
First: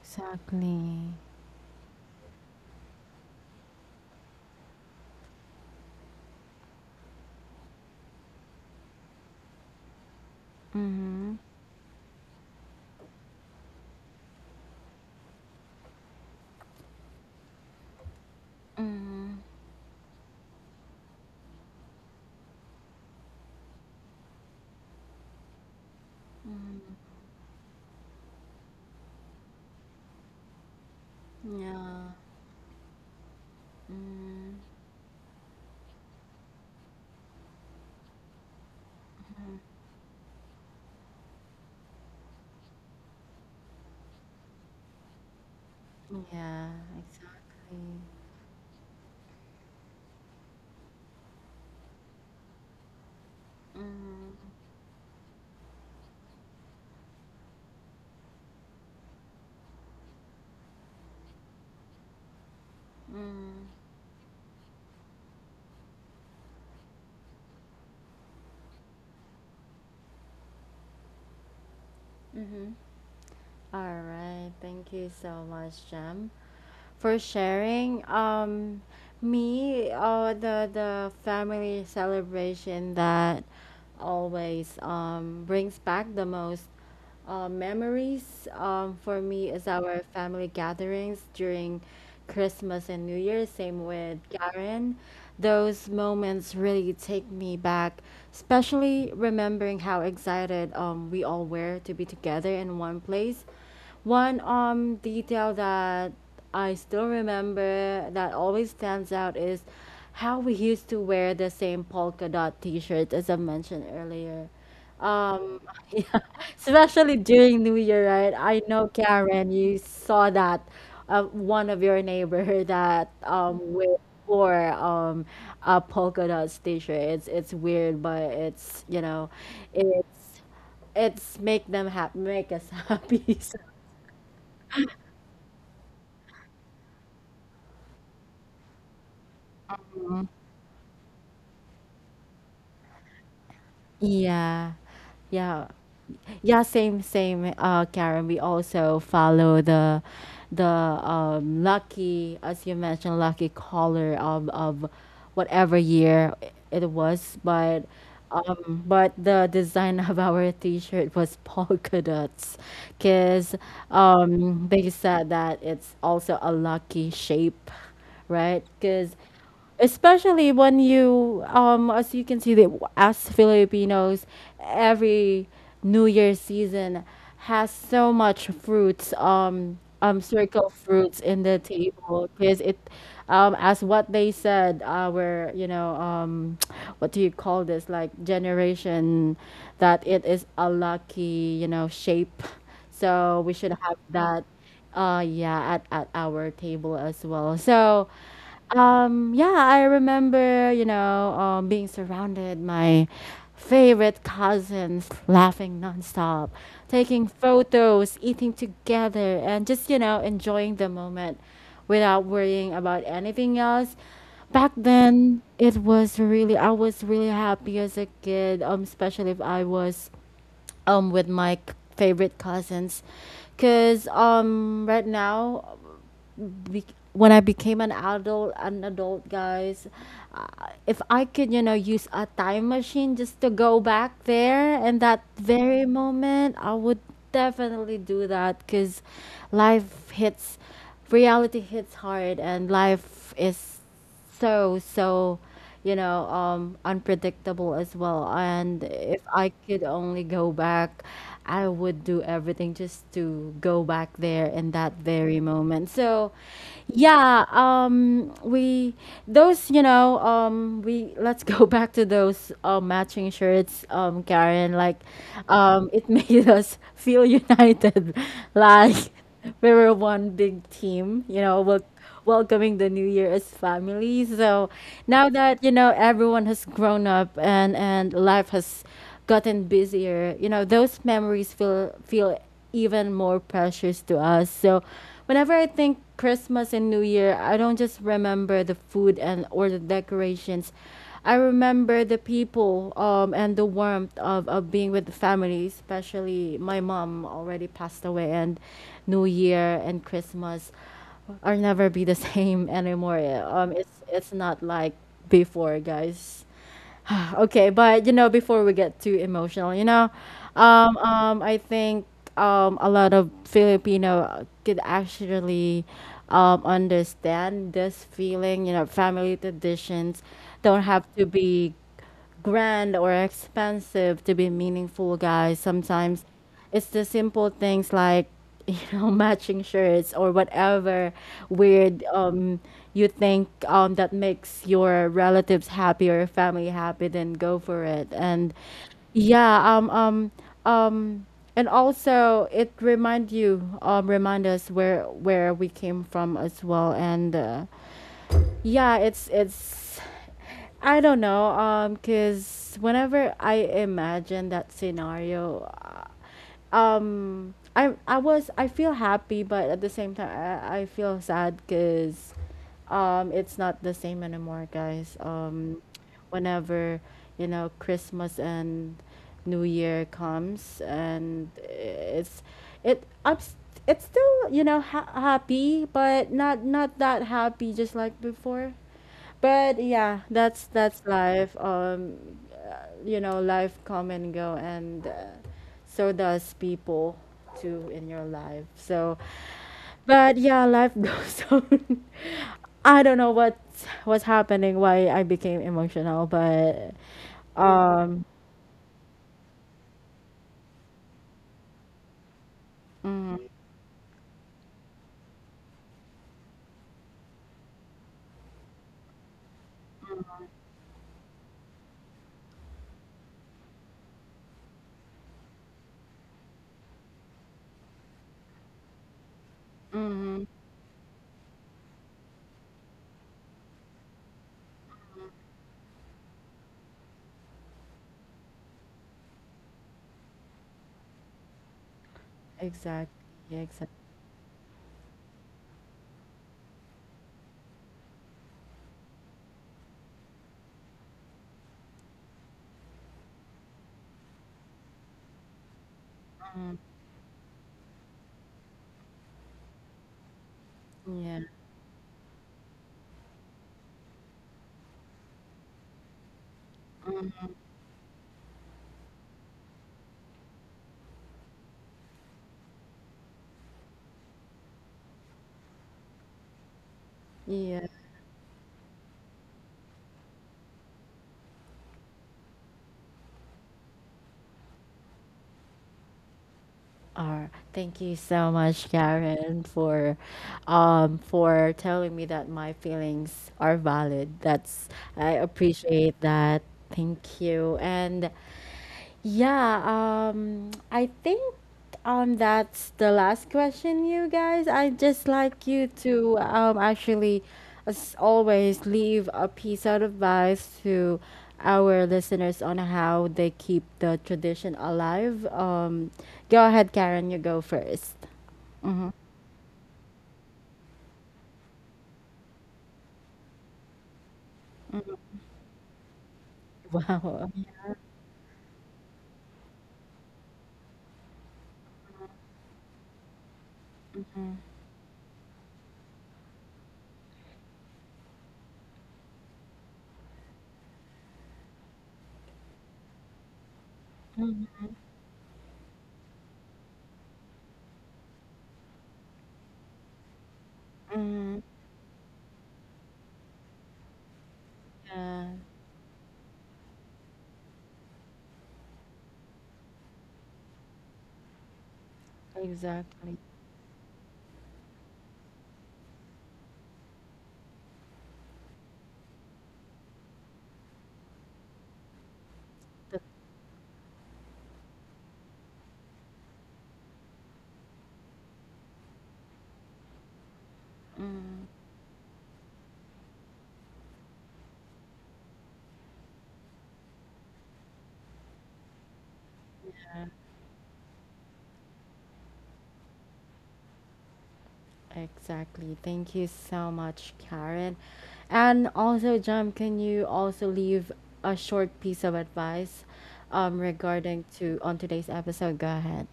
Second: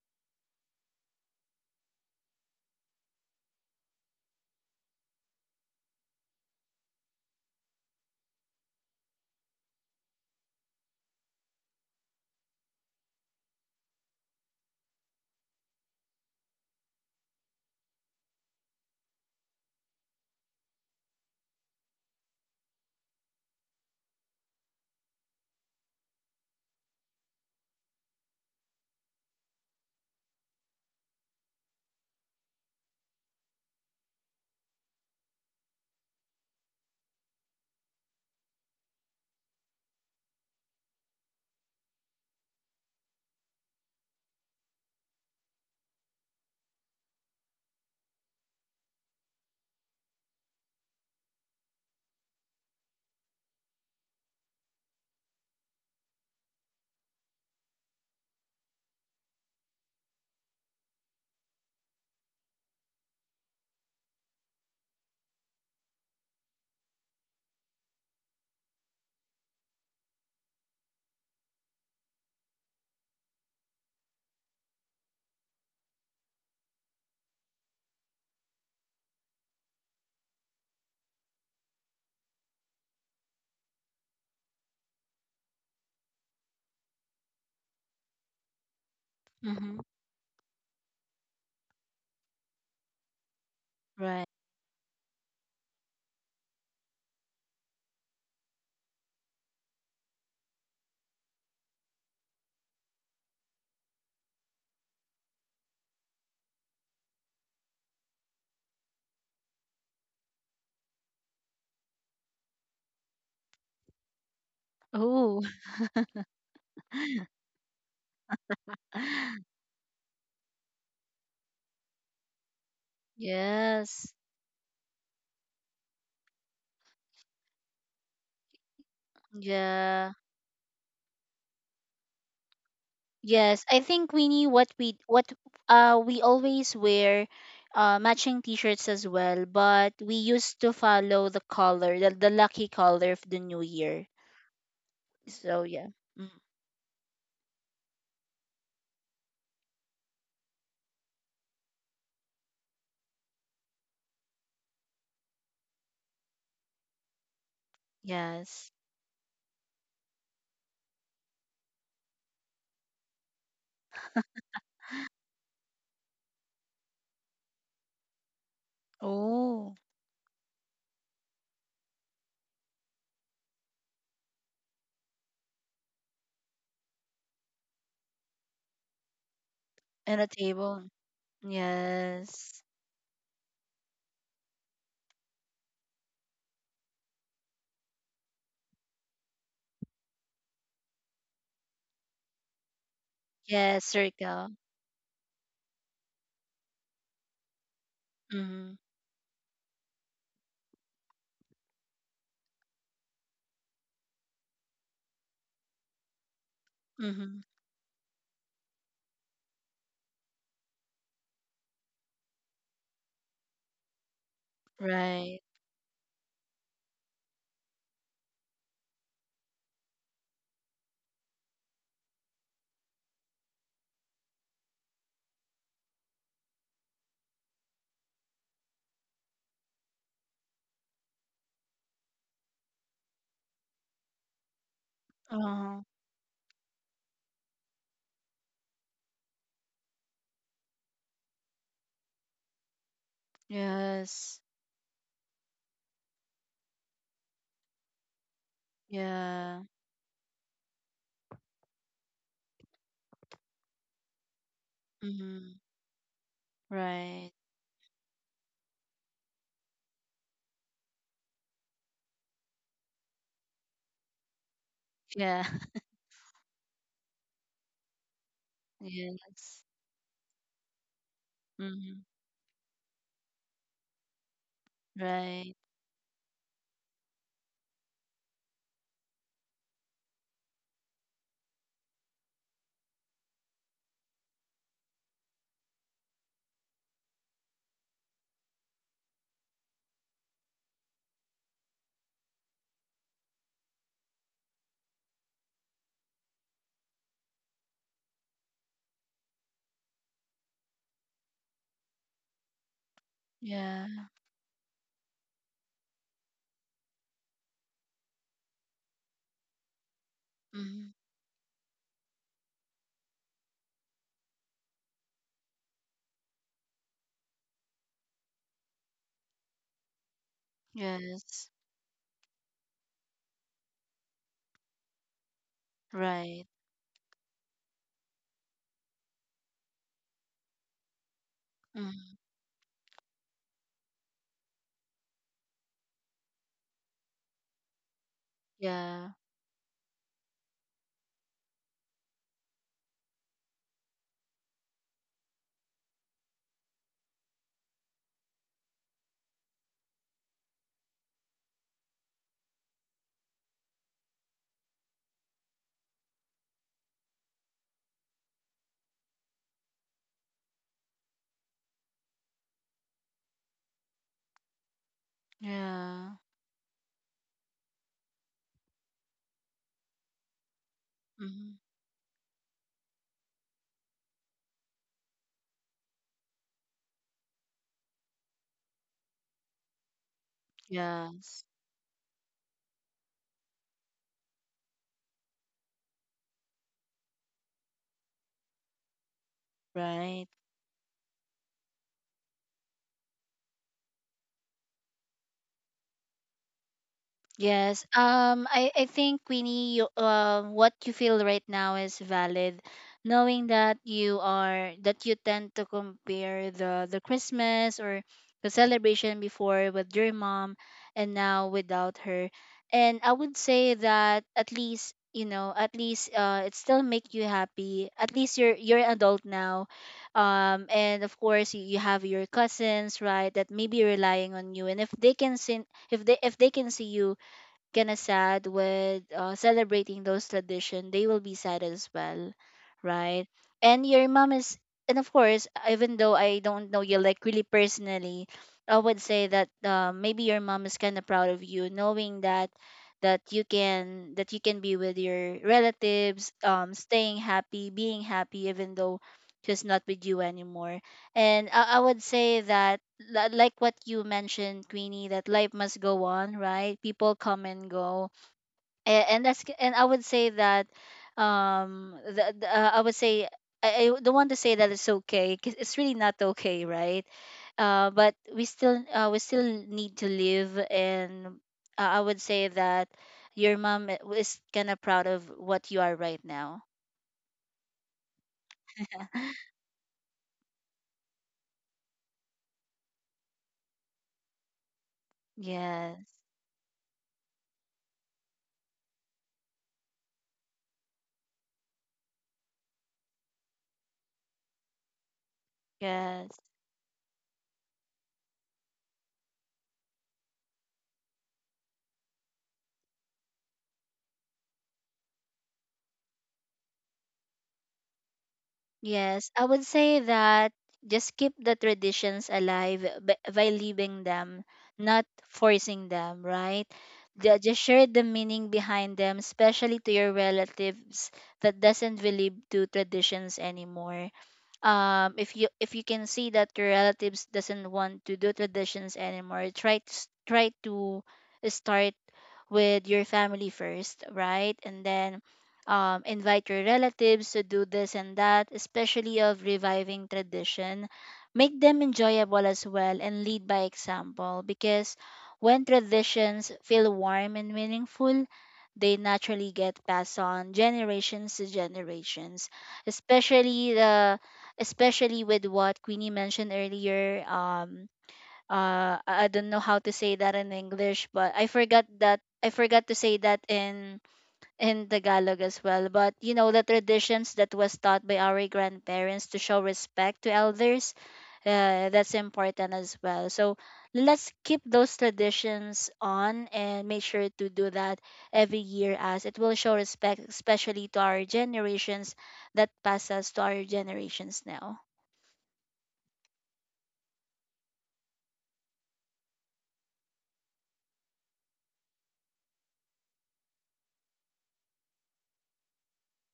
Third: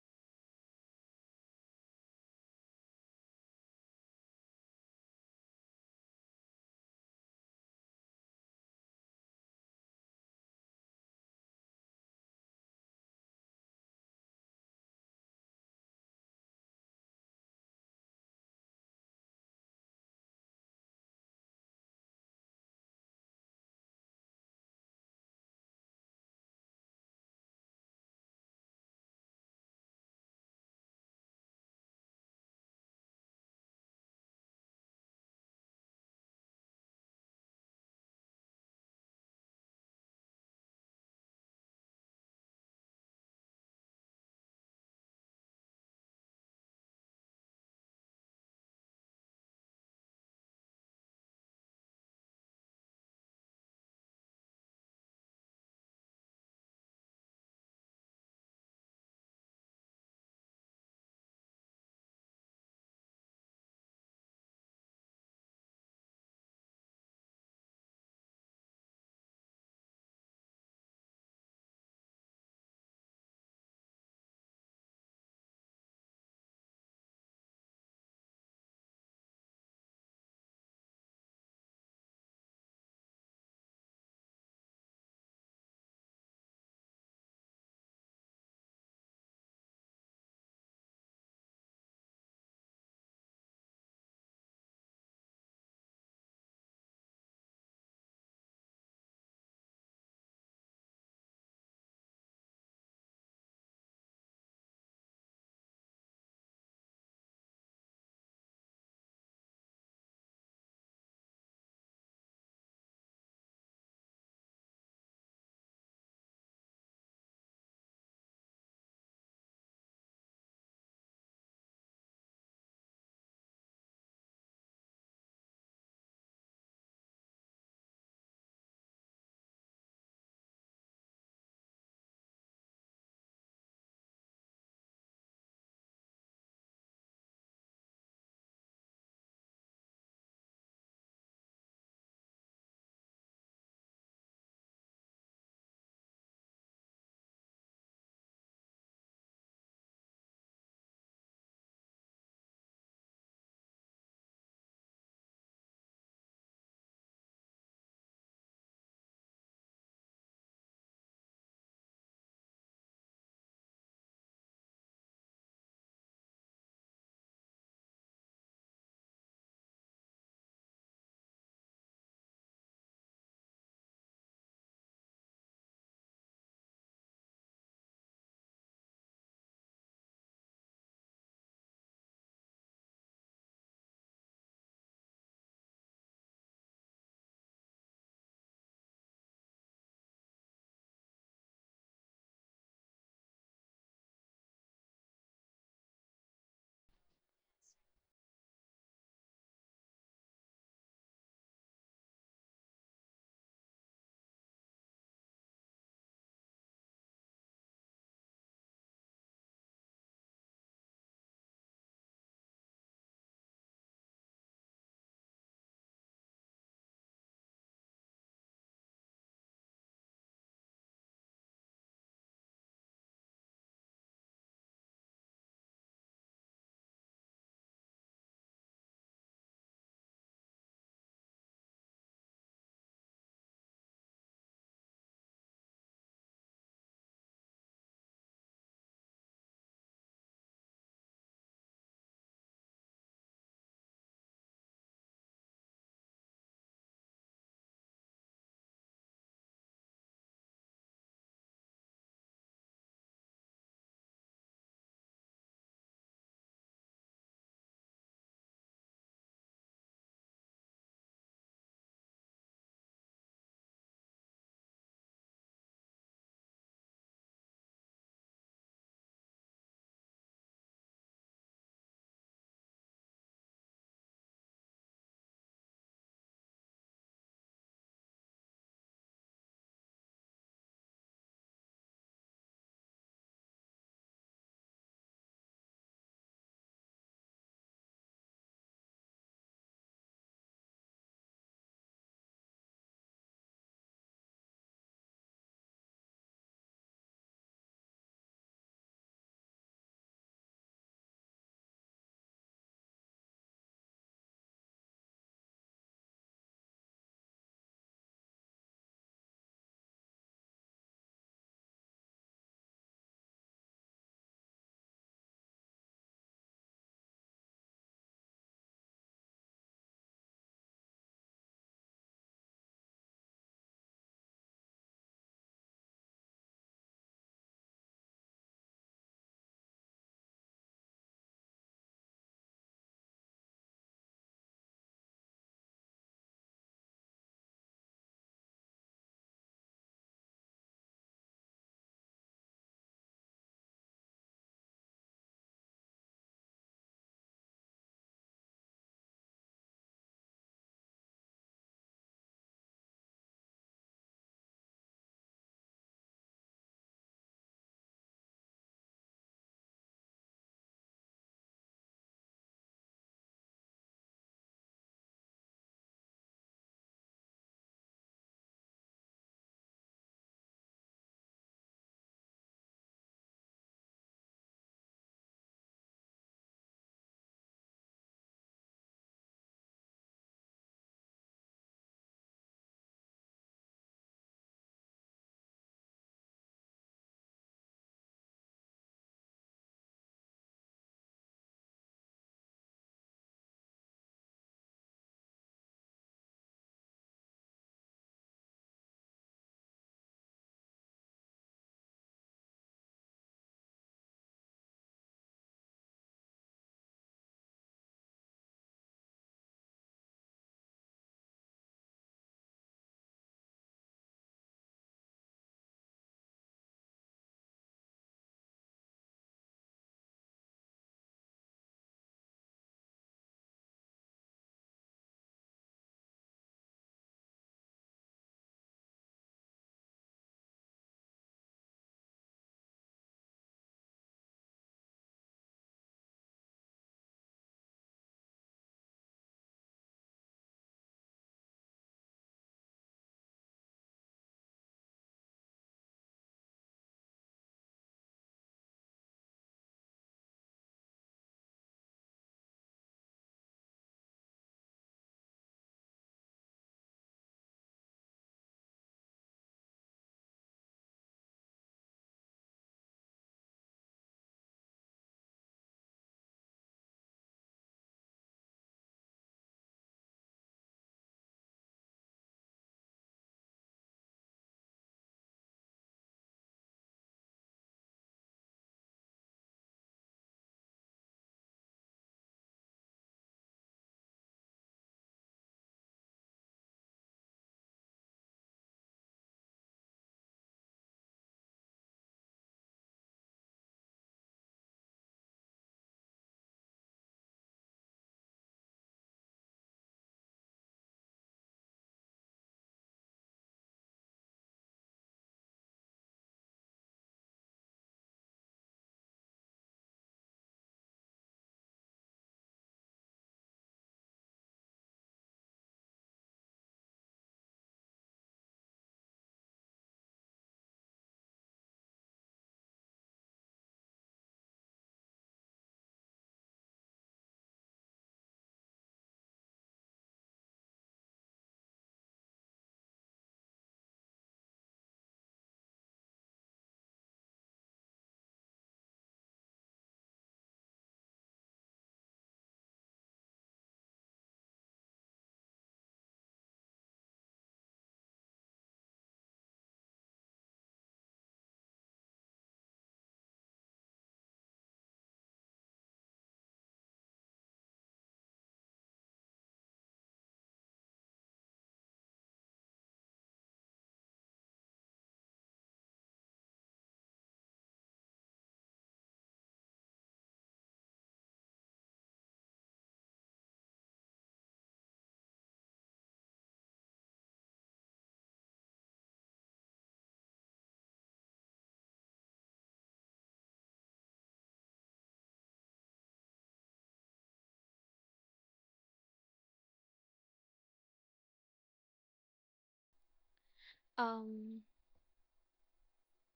Exactly. Mhm. Mhm. Yeah. Mhm. Yeah. Exactly. Mhm. Mhm. Mhm. All right. Thank you so much, Jam, for sharing. The family celebration that always brings back the most memories for me is Mm-hmm. our family gatherings during Christmas and New Year's, same with Right. Karen. Those moments really take me back, especially remembering how excited we all were to be together in one place. One detail that I still remember, that always stands out, is how we used to wear the same polka dot t shirt as I mentioned earlier. Oh. Um, especially during New Year, right? I know, Karen, you saw that one of your neighbor that with Yes. four a polka dots t-shirt. It's weird, but it's, you know, Yeah. it's make them happy, make us happy. So, Yes. I think we need what we always wear matching t-shirts as well, but we used to follow the color, the lucky color of the new year. yeah, So yeah. yeah. Mm. Yeah, same, same, Karen. We also follow the lucky, as you mentioned, lucky color of whatever year it was. Yes. But the design of our t-shirt was polka dots, cause they said that it's also a lucky shape, right? Cause Oh, especially when you as you can see that, as Filipinos, every New Year season has so much fruits, and a circle table. fruits, in the table. Because Yes. it as what they said, our, you know, what do you call this, like, generation, that it is a lucky, you know, shape, so we should Yes, have that, circle. Yeah, at our table as well. So Mm-hmm. Yeah, I remember, you know, being surrounded my favorite cousins, laughing nonstop, taking Mm-hmm. photos, eating together, and just, you know, enjoying the moment without worrying about anything else. Back then, Right. it was really I was really happy as a kid, especially if I was with my favorite cousins. Because right now, be- when I became an adult, guys, uh, if I could, you know, use a time machine just to go back there and that very Oh, moment, I would definitely do that because life hits, reality hits hard, and life is yes. so so you know, unpredictable as well. And if I Yeah. could only go back, I would do everything just to go back there in that very Mm-hmm. moment. So, Right. yeah, we those you know we, let's go back to those matching shirts, Karen, like, Yeah. It made us feel united, like Yes. we were one big team, you know, we'll Mm-hmm. welcoming the new year as family. So, now Right. that, you know, everyone has grown up and life has gotten busier, you know, those memories feel even more precious to us. So whenever I think Christmas and New Year, I don't just remember the food and or the decorations. I remember the people, and the warmth of being with the family, especially my mom already passed away. And New Year and Christmas Or never be the same anymore. Yeah. Yeah. It's not like before, guys. Okay, but, you know, before we get too emotional, you know, Mm-hmm. I think a lot of Filipino could actually understand this feeling. You know, family traditions don't have to Yes. be grand or expensive to be meaningful, guys. Sometimes Right. it's the simple things like, you know, matching shirts, or whatever weird Mm-hmm. You think, that makes your relatives happy or family happy, then go for it. and Yeah. yeah um um um and also it remind you, remind us, where we came from as well. And, yeah, it's, I don't know, because whenever I imagine that scenario, I was I feel happy, but at the same time, I feel sad, cuz it's not the same anymore, guys. Yeah. Whenever, you know, Christmas and New Year comes, and Mm-hmm. it's it I'm s- it's still, you know, happy, but not that happy just like before. But yeah, that's Yes. life. You know, life come and go, and, so does people too in your life. So, Right. but yeah, life goes on. I don't know what's happening, why I became emotional, but Yes. um, I think Queenie, you, what you feel right now is valid, knowing mm, that you are that you tend to compare the Christmas or the celebration before with your mom, and now without her. And I would say that, at least you know, at least it still make you happy. At least you're an adult now, mm, and of course you, you have your cousins, right, that may be relying on you. And if they can see, if they can see you kinda sad with celebrating those tradition, they will be sad as well, exactly, right? And exactly, your mom is, and of course, even though I don't know you like really personally, I would say that maybe your mom is kind of proud of you, knowing that you can, that you can be with your relatives, Mm, staying happy, being happy, even though she's not with you anymore. yeah, And I would say that, like what you mentioned, Queenie, that life must go on, right? People come and go, and that's and I would say that, I would say I don't want to say that it's okay, 'cause it's really not okay, right? yeah. But we still need to live, and I would say that your mom is kind of proud of what you are right now. Uh, thank you so much, Karen, for telling me that my feelings are valid. That's, I Yes, appreciate that. Thank you. And yeah, I think that's the last question, you guys. I just like you to yes. Actually, as always, leave a piece of advice to our listeners on how they keep the tradition alive. Go ahead, Karen. You go 1st. Mm-hmm. Yes, I would say that just keep the traditions alive by leaving them, not forcing them, right? Wow. Just share the meaning behind them, especially to your relatives that doesn't believe to traditions anymore. Um, if you can see that your relatives doesn't want to do traditions anymore, try to try to start with your family first, right, and then invite your relatives to do this and that, especially of reviving tradition. Mm-hmm. Make them enjoyable as well, and lead by example, because Yeah, when traditions feel warm and meaningful, they naturally get passed on generations to generations, exactly. especially the especially with what Queenie mentioned earlier. I don't know how to say that in English, but I forgot to say The- that in Tagalog as well. But you know the traditions that was taught by our grandparents to show respect to elders, mm. That's important as well. So let's keep those traditions on, and make sure to do that every year, as it will show respect, especially to our generations that pass us to our generations now. Exactly. Thank you so much, Karen. And also, Jam, can you also leave a short piece of advice regarding Um, to on today's episode? Go ahead.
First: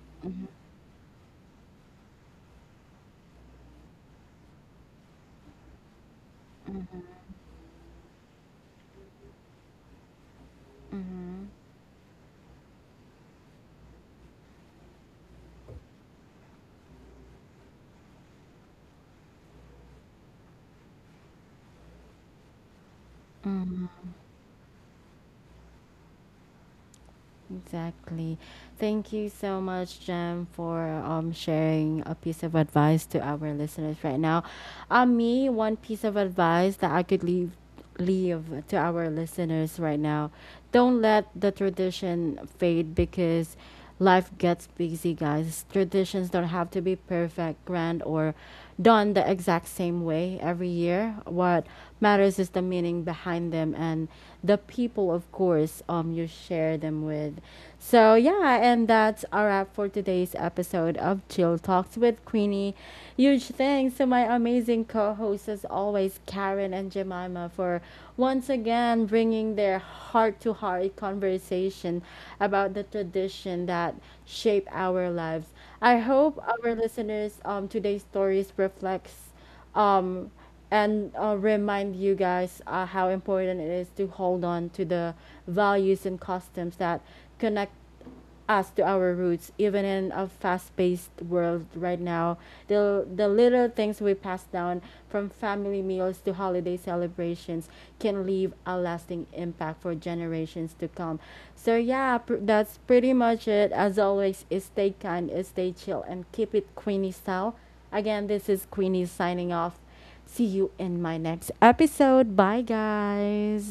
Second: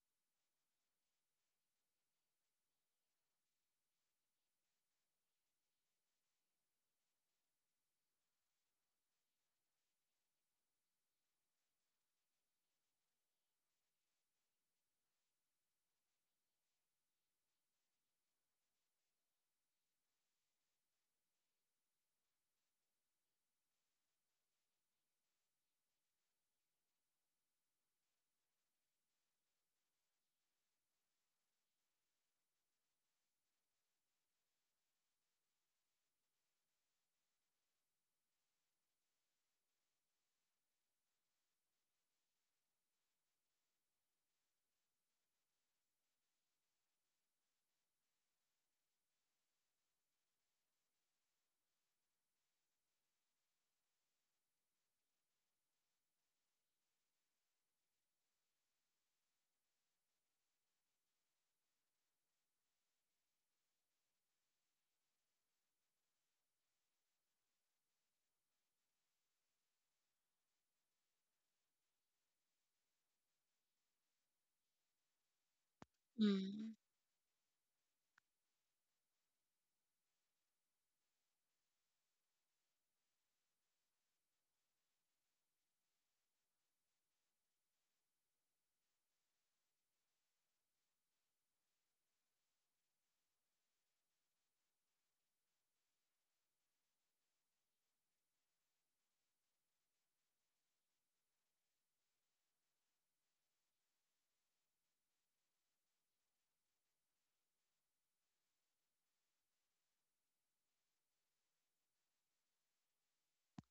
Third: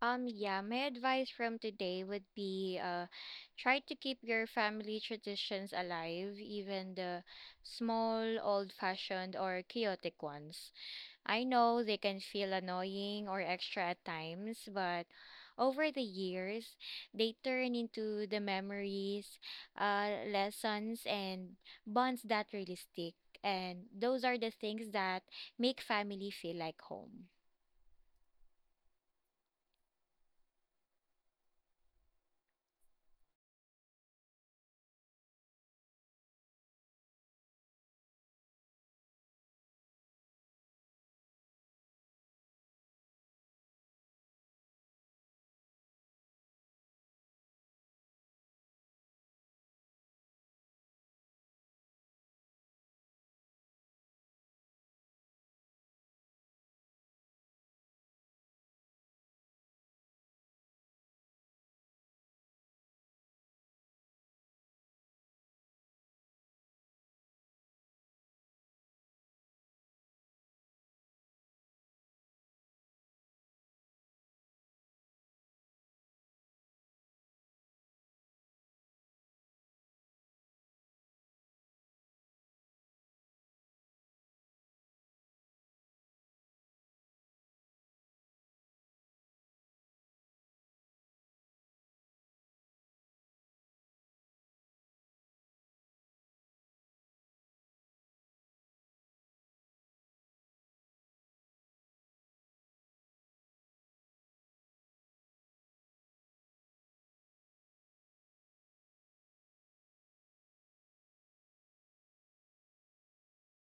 yeah, my advice from today would be try to keep your family traditions alive, even the small, old-fashioned or chaotic ones. I know they can feel annoying or extra at times, but over the years, they turn into the memories, lessons, and bonds that really stick. And those are the things that make family feel like home. Exactly. Thank you so much, Jam, for sharing a piece of advice to our listeners right now. One piece of advice that I could leave to our listeners right now. Don't let the tradition fade because life gets busy, guys. Traditions don't have to be perfect, grand, or done the exact same way every year. What matters is the meaning behind them and the people, of course, you share them with. So, yeah, and that's our wrap for today's episode of Chill Talks with Queenie. Huge thanks to my amazing co host, as always, Karen and Jemima, for once again bringing their heart to heart conversation about the tradition that shape our lives. I hope our Hmm. listeners, today's stories reflects um, and remind you guys how important it is to hold on to the values and customs that connect us to our roots, even in a fast-paced world right now. The little things we pass down, from family meals to holiday celebrations, can leave a lasting impact for generations to come. So, yeah, that's pretty much it. As always, stay kind, stay chill, and keep it Queenie style. Again, this is Queenie signing off. See you in my next episode. Bye, guys.